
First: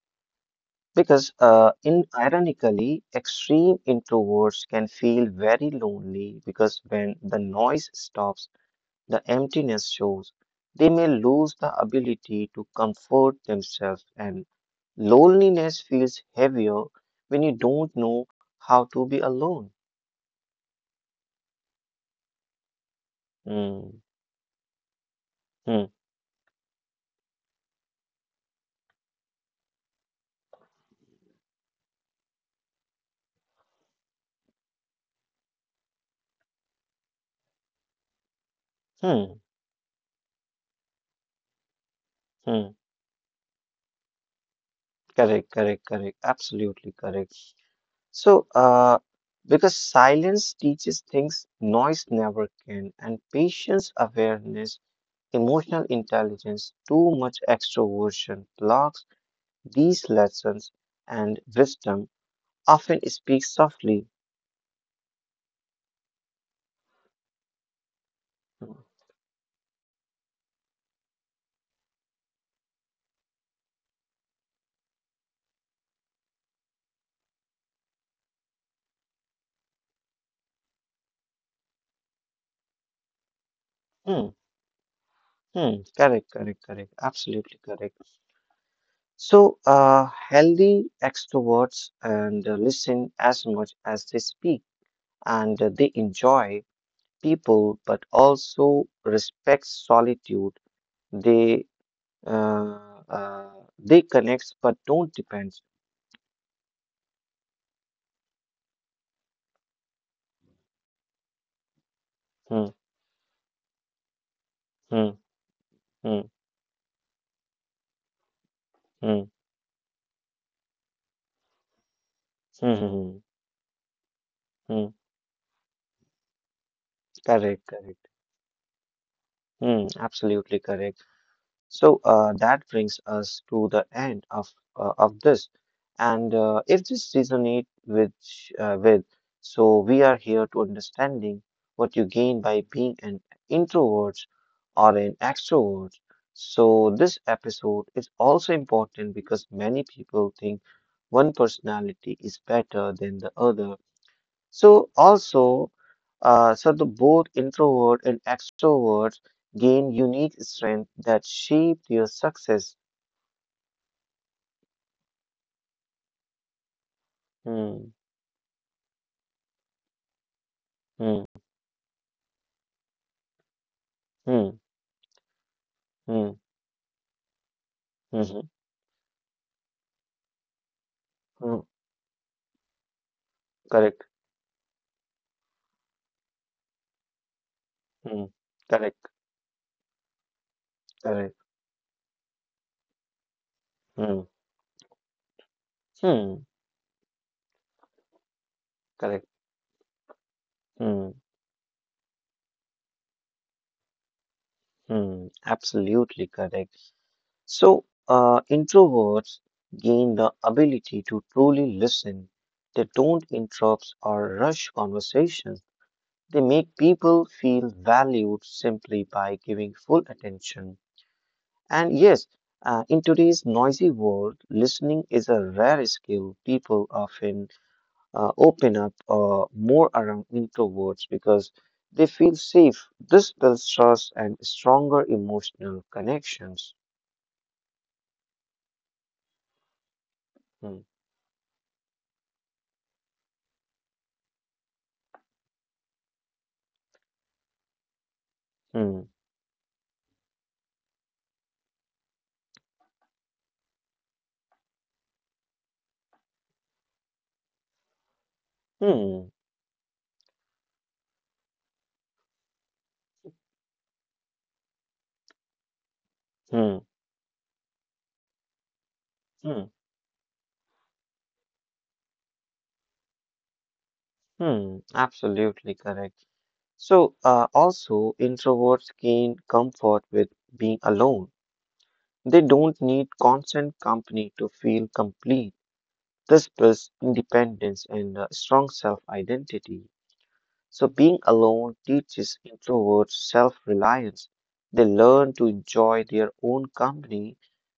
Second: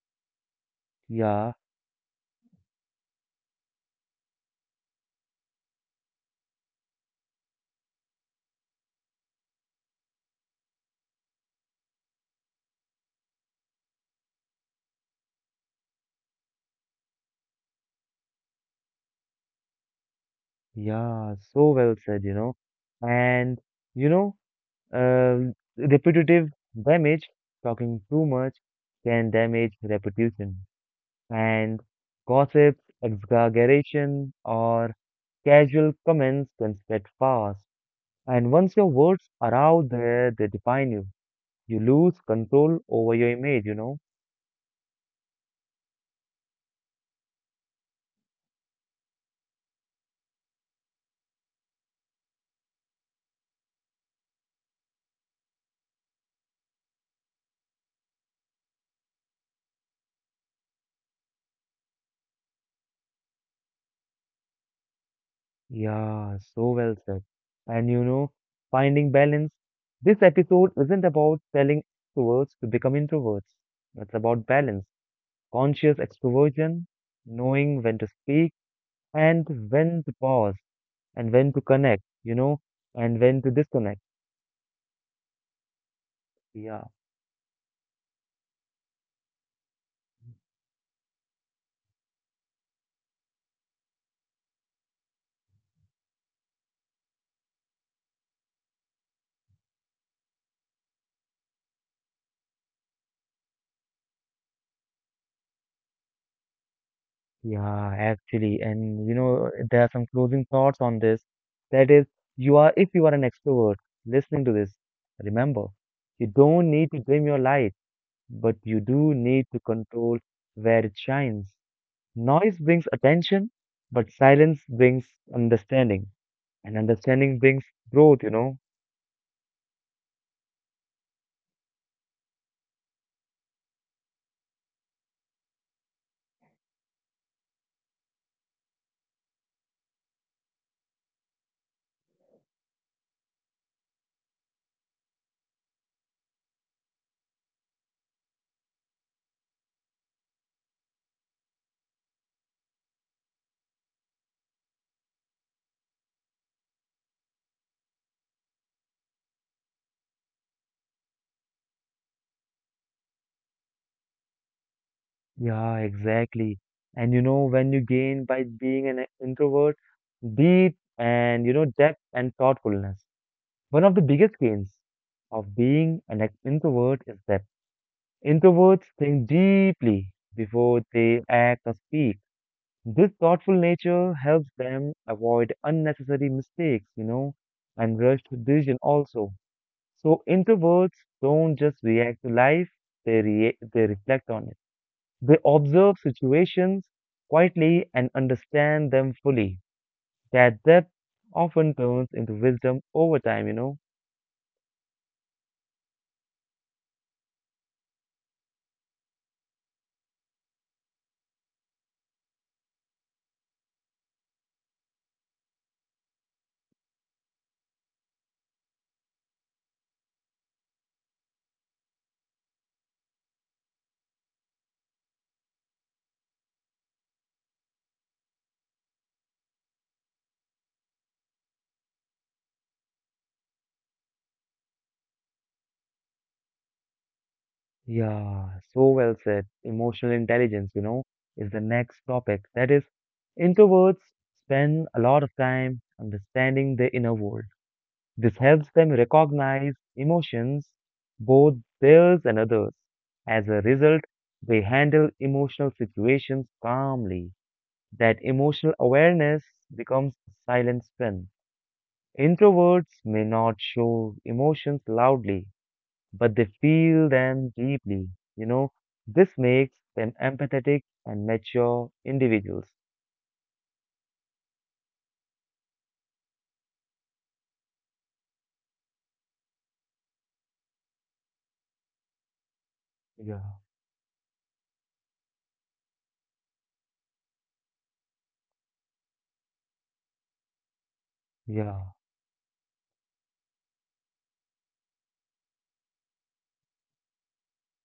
[SPEAKER 2] because
[SPEAKER 1] Yeah,
[SPEAKER 2] in ironically, extreme introverts can feel very lonely because when the noise stops, the emptiness shows. They may lose the ability to comfort themselves, and loneliness feels heavier when you don't know how to be alone.
[SPEAKER 1] yeah, so well said, And,
[SPEAKER 2] Hmm,
[SPEAKER 1] you know, uh,
[SPEAKER 2] hmm,
[SPEAKER 1] repetitive damage, talking too much can damage reputation. And gossip, exaggeration, or casual comments can spread fast. And once your words
[SPEAKER 2] hmm,
[SPEAKER 1] are out there, they define you. You lose
[SPEAKER 2] hmm.
[SPEAKER 1] control over your image, you know.
[SPEAKER 2] Correct, correct, correct. Absolutely correct. So, because silence teaches things noise never can, and patience, awareness, emotional intelligence, too much extroversion blocks these lessons, and wisdom often speaks softly.
[SPEAKER 1] Yeah, so well said. And you know, finding balance. This episode isn't about telling extroverts to become introverts. It's about balance, conscious extroversion, knowing when to speak and when to pause and when to connect, you know, and when to disconnect.
[SPEAKER 2] Hmm, hmm, correct, correct,
[SPEAKER 1] Yeah,
[SPEAKER 2] correct, absolutely correct. So, healthy extroverts and listen as much as they speak, and they enjoy people but also respect solitude. They uh, uh, they connects but don't depends.
[SPEAKER 1] yeah, actually. And you know, there are some closing thoughts on this. That is,
[SPEAKER 2] Hmm,
[SPEAKER 1] if you are an extrovert listening to this,
[SPEAKER 2] hmm,
[SPEAKER 1] remember, you
[SPEAKER 2] hmm,
[SPEAKER 1] don't need to dim your light, but you do
[SPEAKER 2] hmm,
[SPEAKER 1] need to control where it shines. Noise
[SPEAKER 2] hmm,
[SPEAKER 1] brings
[SPEAKER 2] hmm,
[SPEAKER 1] attention, but silence
[SPEAKER 2] hmm.
[SPEAKER 1] brings understanding, and understanding brings
[SPEAKER 2] Correct, correct.
[SPEAKER 1] growth, you know?
[SPEAKER 2] Hmm, absolutely correct. So that brings us to the end of this. And if this resonate with uh, with, so we are here to understanding what you gain by being an introvert or an extrovert. So this episode is also important because many people think one personality is better than the other so also, so the both introvert and extroverts gain unique strength that shape their success.
[SPEAKER 1] Yeah, exactly. And you know, when you
[SPEAKER 2] Hmm,
[SPEAKER 1] gain by being an introvert, deep
[SPEAKER 2] hmm,
[SPEAKER 1] and you know, depth and thoughtfulness. One of the biggest
[SPEAKER 2] hmm,
[SPEAKER 1] gains of being an
[SPEAKER 2] hmm,
[SPEAKER 1] introvert is that
[SPEAKER 2] hmm,
[SPEAKER 1] introverts think deeply before they act
[SPEAKER 2] hmm.
[SPEAKER 1] or speak. This thoughtful
[SPEAKER 2] Correct.
[SPEAKER 1] nature helps them avoid unnecessary mistakes, you know, and rushed
[SPEAKER 2] Hmm.
[SPEAKER 1] decision
[SPEAKER 2] Correct.
[SPEAKER 1] also. So introverts
[SPEAKER 2] Correct.
[SPEAKER 1] don't just react to life, they
[SPEAKER 2] Hmm.
[SPEAKER 1] reflect on it. They observe
[SPEAKER 2] Hmm.
[SPEAKER 1] situations quietly and understand them
[SPEAKER 2] Correct.
[SPEAKER 1] fully. That depth
[SPEAKER 2] Hmm.
[SPEAKER 1] often turns into wisdom over time, you know.
[SPEAKER 2] Hmm. Absolutely correct. So, introverts gain the ability to truly listen. They don't interrupt or rush conversations. They make people feel valued simply by giving full attention. And yes, in today's noisy world, listening is a rare skill. People often open up more around introverts because they feel safe. This builds trust and stronger emotional connections.
[SPEAKER 1] Yeah, so well said. Emotional intelligence, you
[SPEAKER 2] Hmm.
[SPEAKER 1] know, is the next topic. That is, introverts spend a lot of time understanding their inner world. This helps them
[SPEAKER 2] Hmm.
[SPEAKER 1] recognize emotions, both theirs and others. As a result, they handle emotional situations calmly. That emotional
[SPEAKER 2] Hmm.
[SPEAKER 1] awareness becomes silent strength. Introverts may not show emotions loudly, but they
[SPEAKER 2] Hmm.
[SPEAKER 1] feel them deeply. You know, this makes
[SPEAKER 2] Hmm.
[SPEAKER 1] them empathetic and mature individuals.
[SPEAKER 2] Hmm. Absolutely correct. So, also, introverts gain comfort with being alone. They don't need
[SPEAKER 1] Yeah,
[SPEAKER 2] constant company to feel complete. This builds independence and a strong self identity. So, being alone
[SPEAKER 1] yeah,
[SPEAKER 2] teaches introverts self reliance. They learn to enjoy their own company.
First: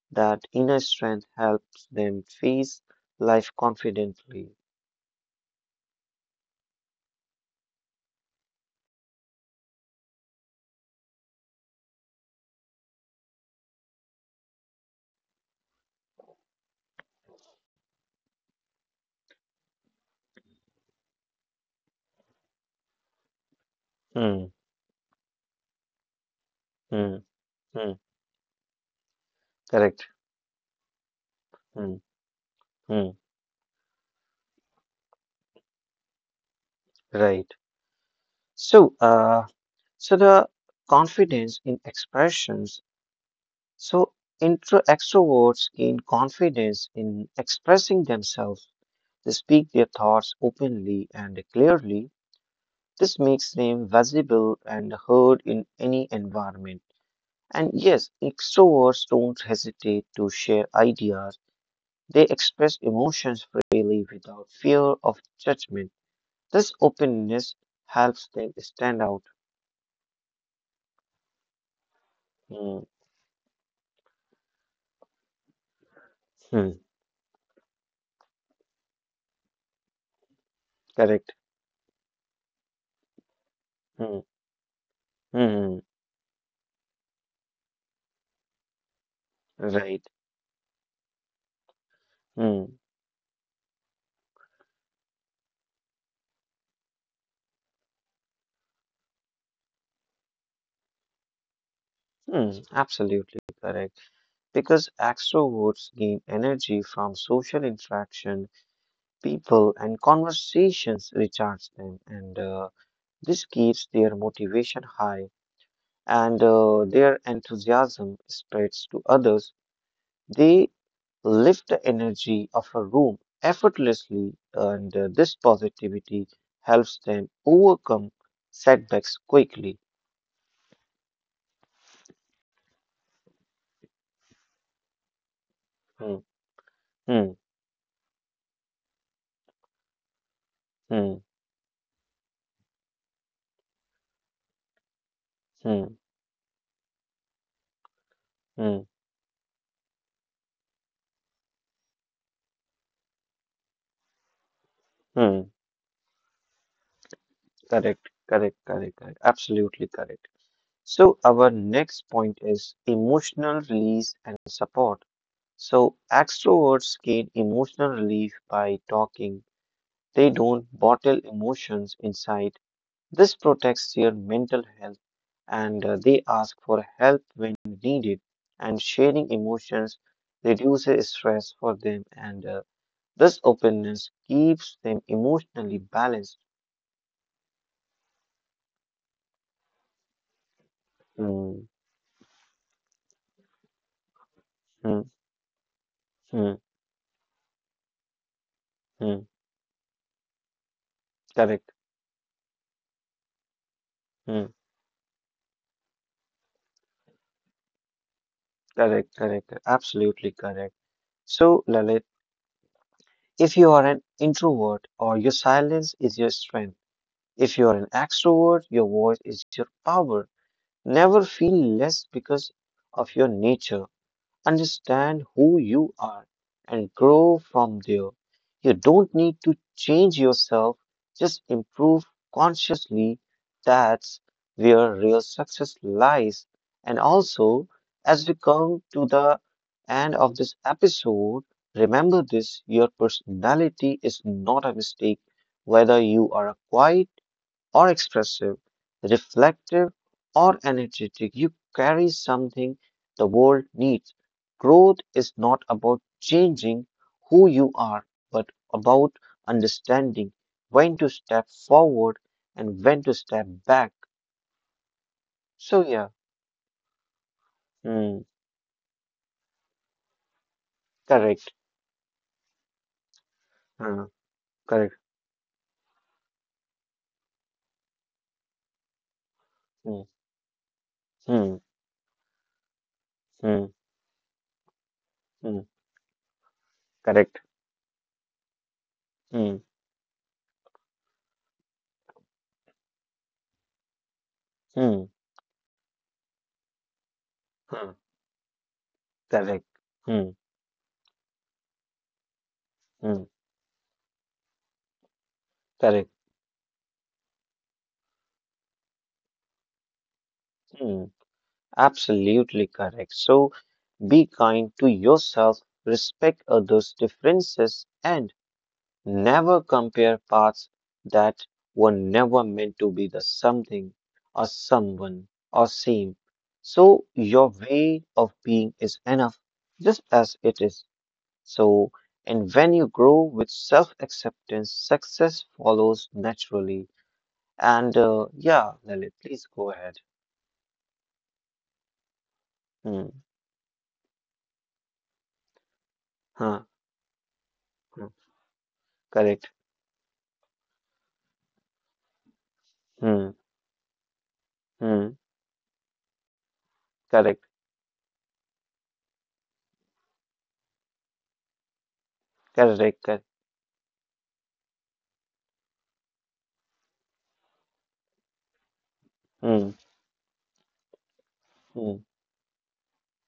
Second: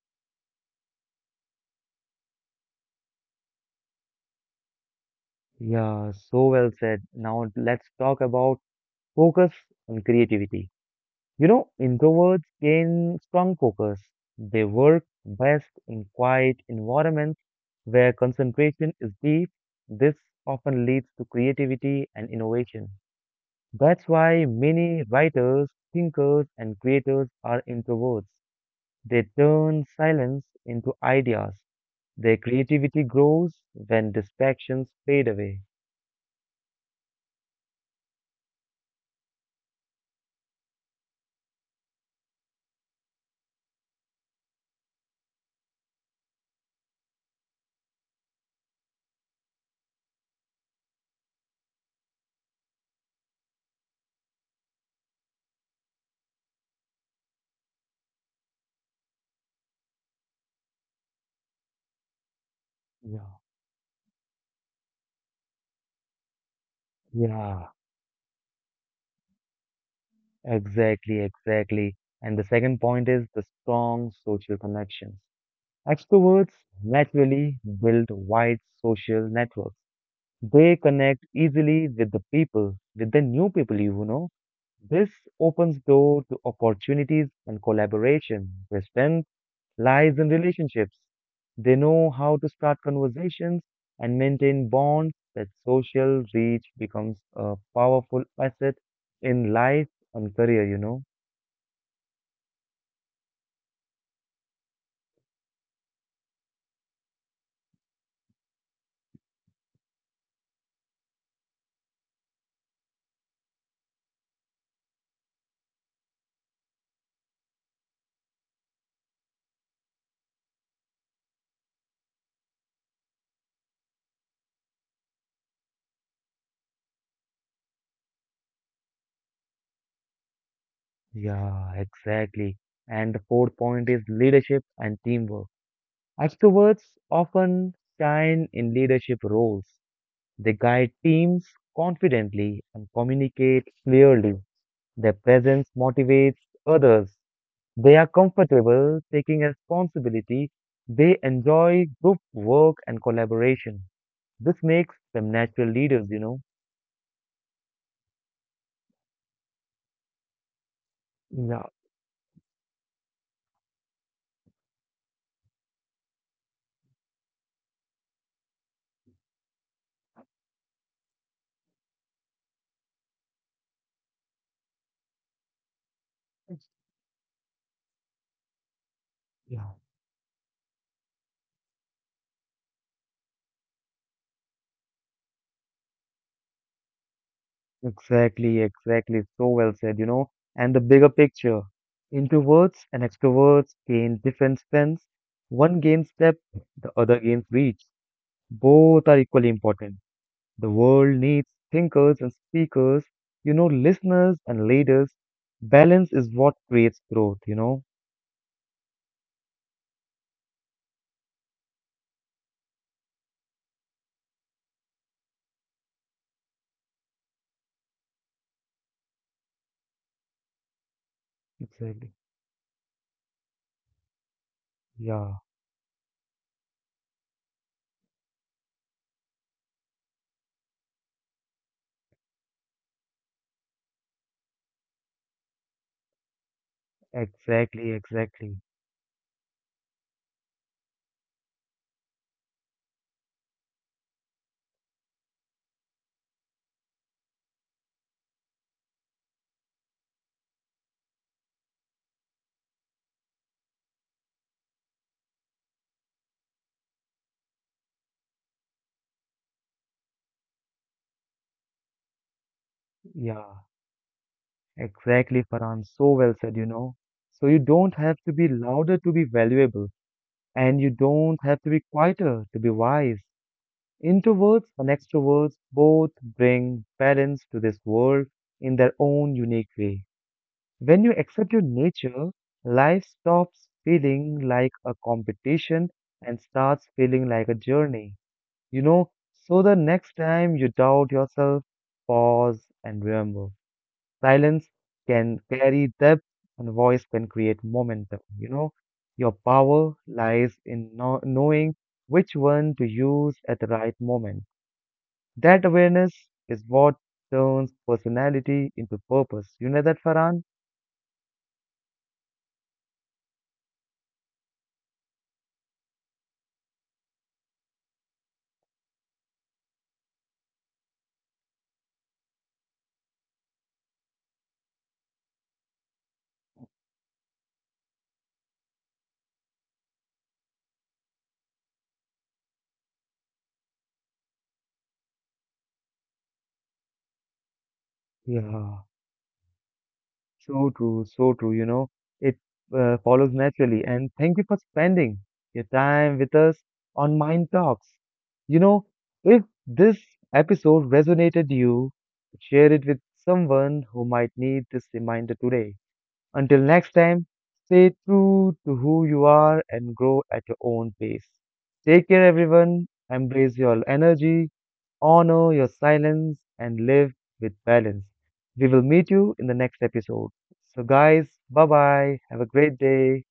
[SPEAKER 2] That inner strength helps them face life confidently.
[SPEAKER 1] yeah. so well said. Now let's talk about focus on creativity. You know, introverts gain strong focus. They work best in quiet environments where concentration is deep. This often leads to creativity and innovation. That's
[SPEAKER 2] Hmm,
[SPEAKER 1] why many writers, thinkers, and
[SPEAKER 2] hmm,
[SPEAKER 1] creators are
[SPEAKER 2] hmm,
[SPEAKER 1] introverts. They turn
[SPEAKER 2] correct.
[SPEAKER 1] silence into ideas.
[SPEAKER 2] Hmm,
[SPEAKER 1] Their
[SPEAKER 2] hmm,
[SPEAKER 1] creativity grows when distractions fade away.
[SPEAKER 2] right. So, the confidence in expressions. So intro extroverts gain confidence in expressing themselves. They speak their thoughts openly and clearly. This makes them visible and heard in any environment. And yes, extroverts don't hesitate to share ideas. They express
[SPEAKER 1] Yeah,
[SPEAKER 2] emotions freely without fear of judgment. This openness
[SPEAKER 1] yeah,
[SPEAKER 2] helps them stand out.
[SPEAKER 1] exactly, exactly. And the
[SPEAKER 2] Hmm,
[SPEAKER 1] second point is the strong social connections. Extroverts
[SPEAKER 2] hmm,
[SPEAKER 1] naturally build wide social networks. They connect
[SPEAKER 2] correct.
[SPEAKER 1] easily with the people, with the new people you
[SPEAKER 2] Hmm,
[SPEAKER 1] know. This
[SPEAKER 2] hmm, hmm,
[SPEAKER 1] opens door to opportunities and collaboration. Their strength
[SPEAKER 2] right.
[SPEAKER 1] lies in relationships. They know how to
[SPEAKER 2] Hmm,
[SPEAKER 1] start conversations and maintain bonds. That social reach becomes a powerful asset in life and career, you know.
[SPEAKER 2] hmm, absolutely correct. Because extroverts gain energy from social interaction, people, and conversations recharge them, and this keeps their motivation high and their enthusiasm spreads to others. They lift the energy of a room effortlessly, and this positivity helps them overcome setbacks quickly.
[SPEAKER 1] Yeah, exactly. And the fourth point is leadership and teamwork.
[SPEAKER 2] Hmm,
[SPEAKER 1] Extroverts
[SPEAKER 2] hmm,
[SPEAKER 1] often shine in leadership roles. They guide
[SPEAKER 2] hmm,
[SPEAKER 1] teams confidently and communicate clearly. Their presence
[SPEAKER 2] hmm,
[SPEAKER 1] motivates others. They are
[SPEAKER 2] hmm,
[SPEAKER 1] comfortable taking responsibility. They enjoy group work and collaboration. This makes them
[SPEAKER 2] hmm.
[SPEAKER 1] natural leaders, you know.
[SPEAKER 2] Correct, correct, correct, correct. Absolutely correct. So, our
[SPEAKER 1] Yeah,
[SPEAKER 2] next point is emotional release and support. So, extroverts gain emotional relief by talking, they don't bottle emotions inside. This protects their mental health and they ask for help when needed. And sharing
[SPEAKER 1] yeah.
[SPEAKER 2] emotions reduces stress for them, and this openness keeps them emotionally balanced.
[SPEAKER 1] Exactly, exactly. So well said, you know. And the bigger picture,
[SPEAKER 2] Hmm,
[SPEAKER 1] introverts and extroverts gain different
[SPEAKER 2] hmm,
[SPEAKER 1] strengths. One gains depth,
[SPEAKER 2] hmm,
[SPEAKER 1] the other gains reach. Both are
[SPEAKER 2] hmm.
[SPEAKER 1] equally important. The world needs
[SPEAKER 2] Correct.
[SPEAKER 1] thinkers and speakers, you know, listeners
[SPEAKER 2] Hmm.
[SPEAKER 1] and leaders. Balance is what creates growth, you know.
[SPEAKER 2] Correct, correct. Absolutely correct. So, Lalit, if you are an introvert or your silence is your strength, if you are an extrovert, your voice is your power. Never feel less
[SPEAKER 1] Exactly.
[SPEAKER 2] because of your nature. Understand
[SPEAKER 1] Yeah,
[SPEAKER 2] who you are and grow from there. You don't need to change yourself, just improve consciously. That's where real success lies. And also,
[SPEAKER 1] exactly,
[SPEAKER 2] as we
[SPEAKER 1] exactly.
[SPEAKER 2] come to the end of this episode, remember this your personality is not a mistake. Whether you are a quiet, or expressive, reflective, or energetic. You carry something the world needs. Growth is not about changing who you are, but about understanding when to step forward and when to step
[SPEAKER 1] Yeah,
[SPEAKER 2] back.
[SPEAKER 1] exactly,
[SPEAKER 2] So,
[SPEAKER 1] Farhan.
[SPEAKER 2] yeah,
[SPEAKER 1] So well said, you know. So you don't have
[SPEAKER 2] hmm,
[SPEAKER 1] to be louder to be valuable. And you don't
[SPEAKER 2] correct,
[SPEAKER 1] have to be quieter to be wise.
[SPEAKER 2] hmm,
[SPEAKER 1] Introverts and
[SPEAKER 2] correct,
[SPEAKER 1] extroverts both bring balance to this world in their own unique
[SPEAKER 2] hmm,
[SPEAKER 1] way. When you accept
[SPEAKER 2] hmm,
[SPEAKER 1] your nature, life stops
[SPEAKER 2] hmm,
[SPEAKER 1] feeling like a
[SPEAKER 2] hmm,
[SPEAKER 1] competition and starts feeling
[SPEAKER 2] correct,
[SPEAKER 1] like a journey. You know,
[SPEAKER 2] hmm,
[SPEAKER 1] so the next time you doubt yourself, pause and remember. Silence
[SPEAKER 2] hmm,
[SPEAKER 1] can carry depth and voice can create
[SPEAKER 2] hmm,
[SPEAKER 1] momentum. Your
[SPEAKER 2] correct,
[SPEAKER 1] power
[SPEAKER 2] hmm,
[SPEAKER 1] lies in knowing which one to
[SPEAKER 2] hmm,
[SPEAKER 1] use at the right moment. That
[SPEAKER 2] correct.
[SPEAKER 1] awareness is what turns personality into purpose. You know that, Farhan?
[SPEAKER 2] Hmm. Absolutely correct. So be kind to yourself, respect others' differences, and never compare paths that were never meant to be the something or someone or same. So your way of being is enough just as it is. So, and when you grow with self acceptance, success follows naturally. And yeah,
[SPEAKER 1] Yeah.
[SPEAKER 2] Lalit, please go ahead.
[SPEAKER 1] So true, so true. You know, it
[SPEAKER 2] Hmm.
[SPEAKER 1] follows naturally. And thank you for spending your time with us
[SPEAKER 2] Huh.
[SPEAKER 1] on Mind Talks.
[SPEAKER 2] Hmm.
[SPEAKER 1] You know, if
[SPEAKER 2] Correct.
[SPEAKER 1] this episode resonated you, share it with
[SPEAKER 2] Hmm.
[SPEAKER 1] someone who might need this
[SPEAKER 2] hmm
[SPEAKER 1] reminder today. Until next time,
[SPEAKER 2] correct
[SPEAKER 1] stay true to who you are and grow at your own pace. Take care, everyone.
[SPEAKER 2] Correct कर
[SPEAKER 1] Embrace your energy. Honor your silence and live with balance. We will meet you in the
[SPEAKER 2] hmm
[SPEAKER 1] next episode. So, guys, bye
[SPEAKER 2] hmm
[SPEAKER 1] bye. Have a great day.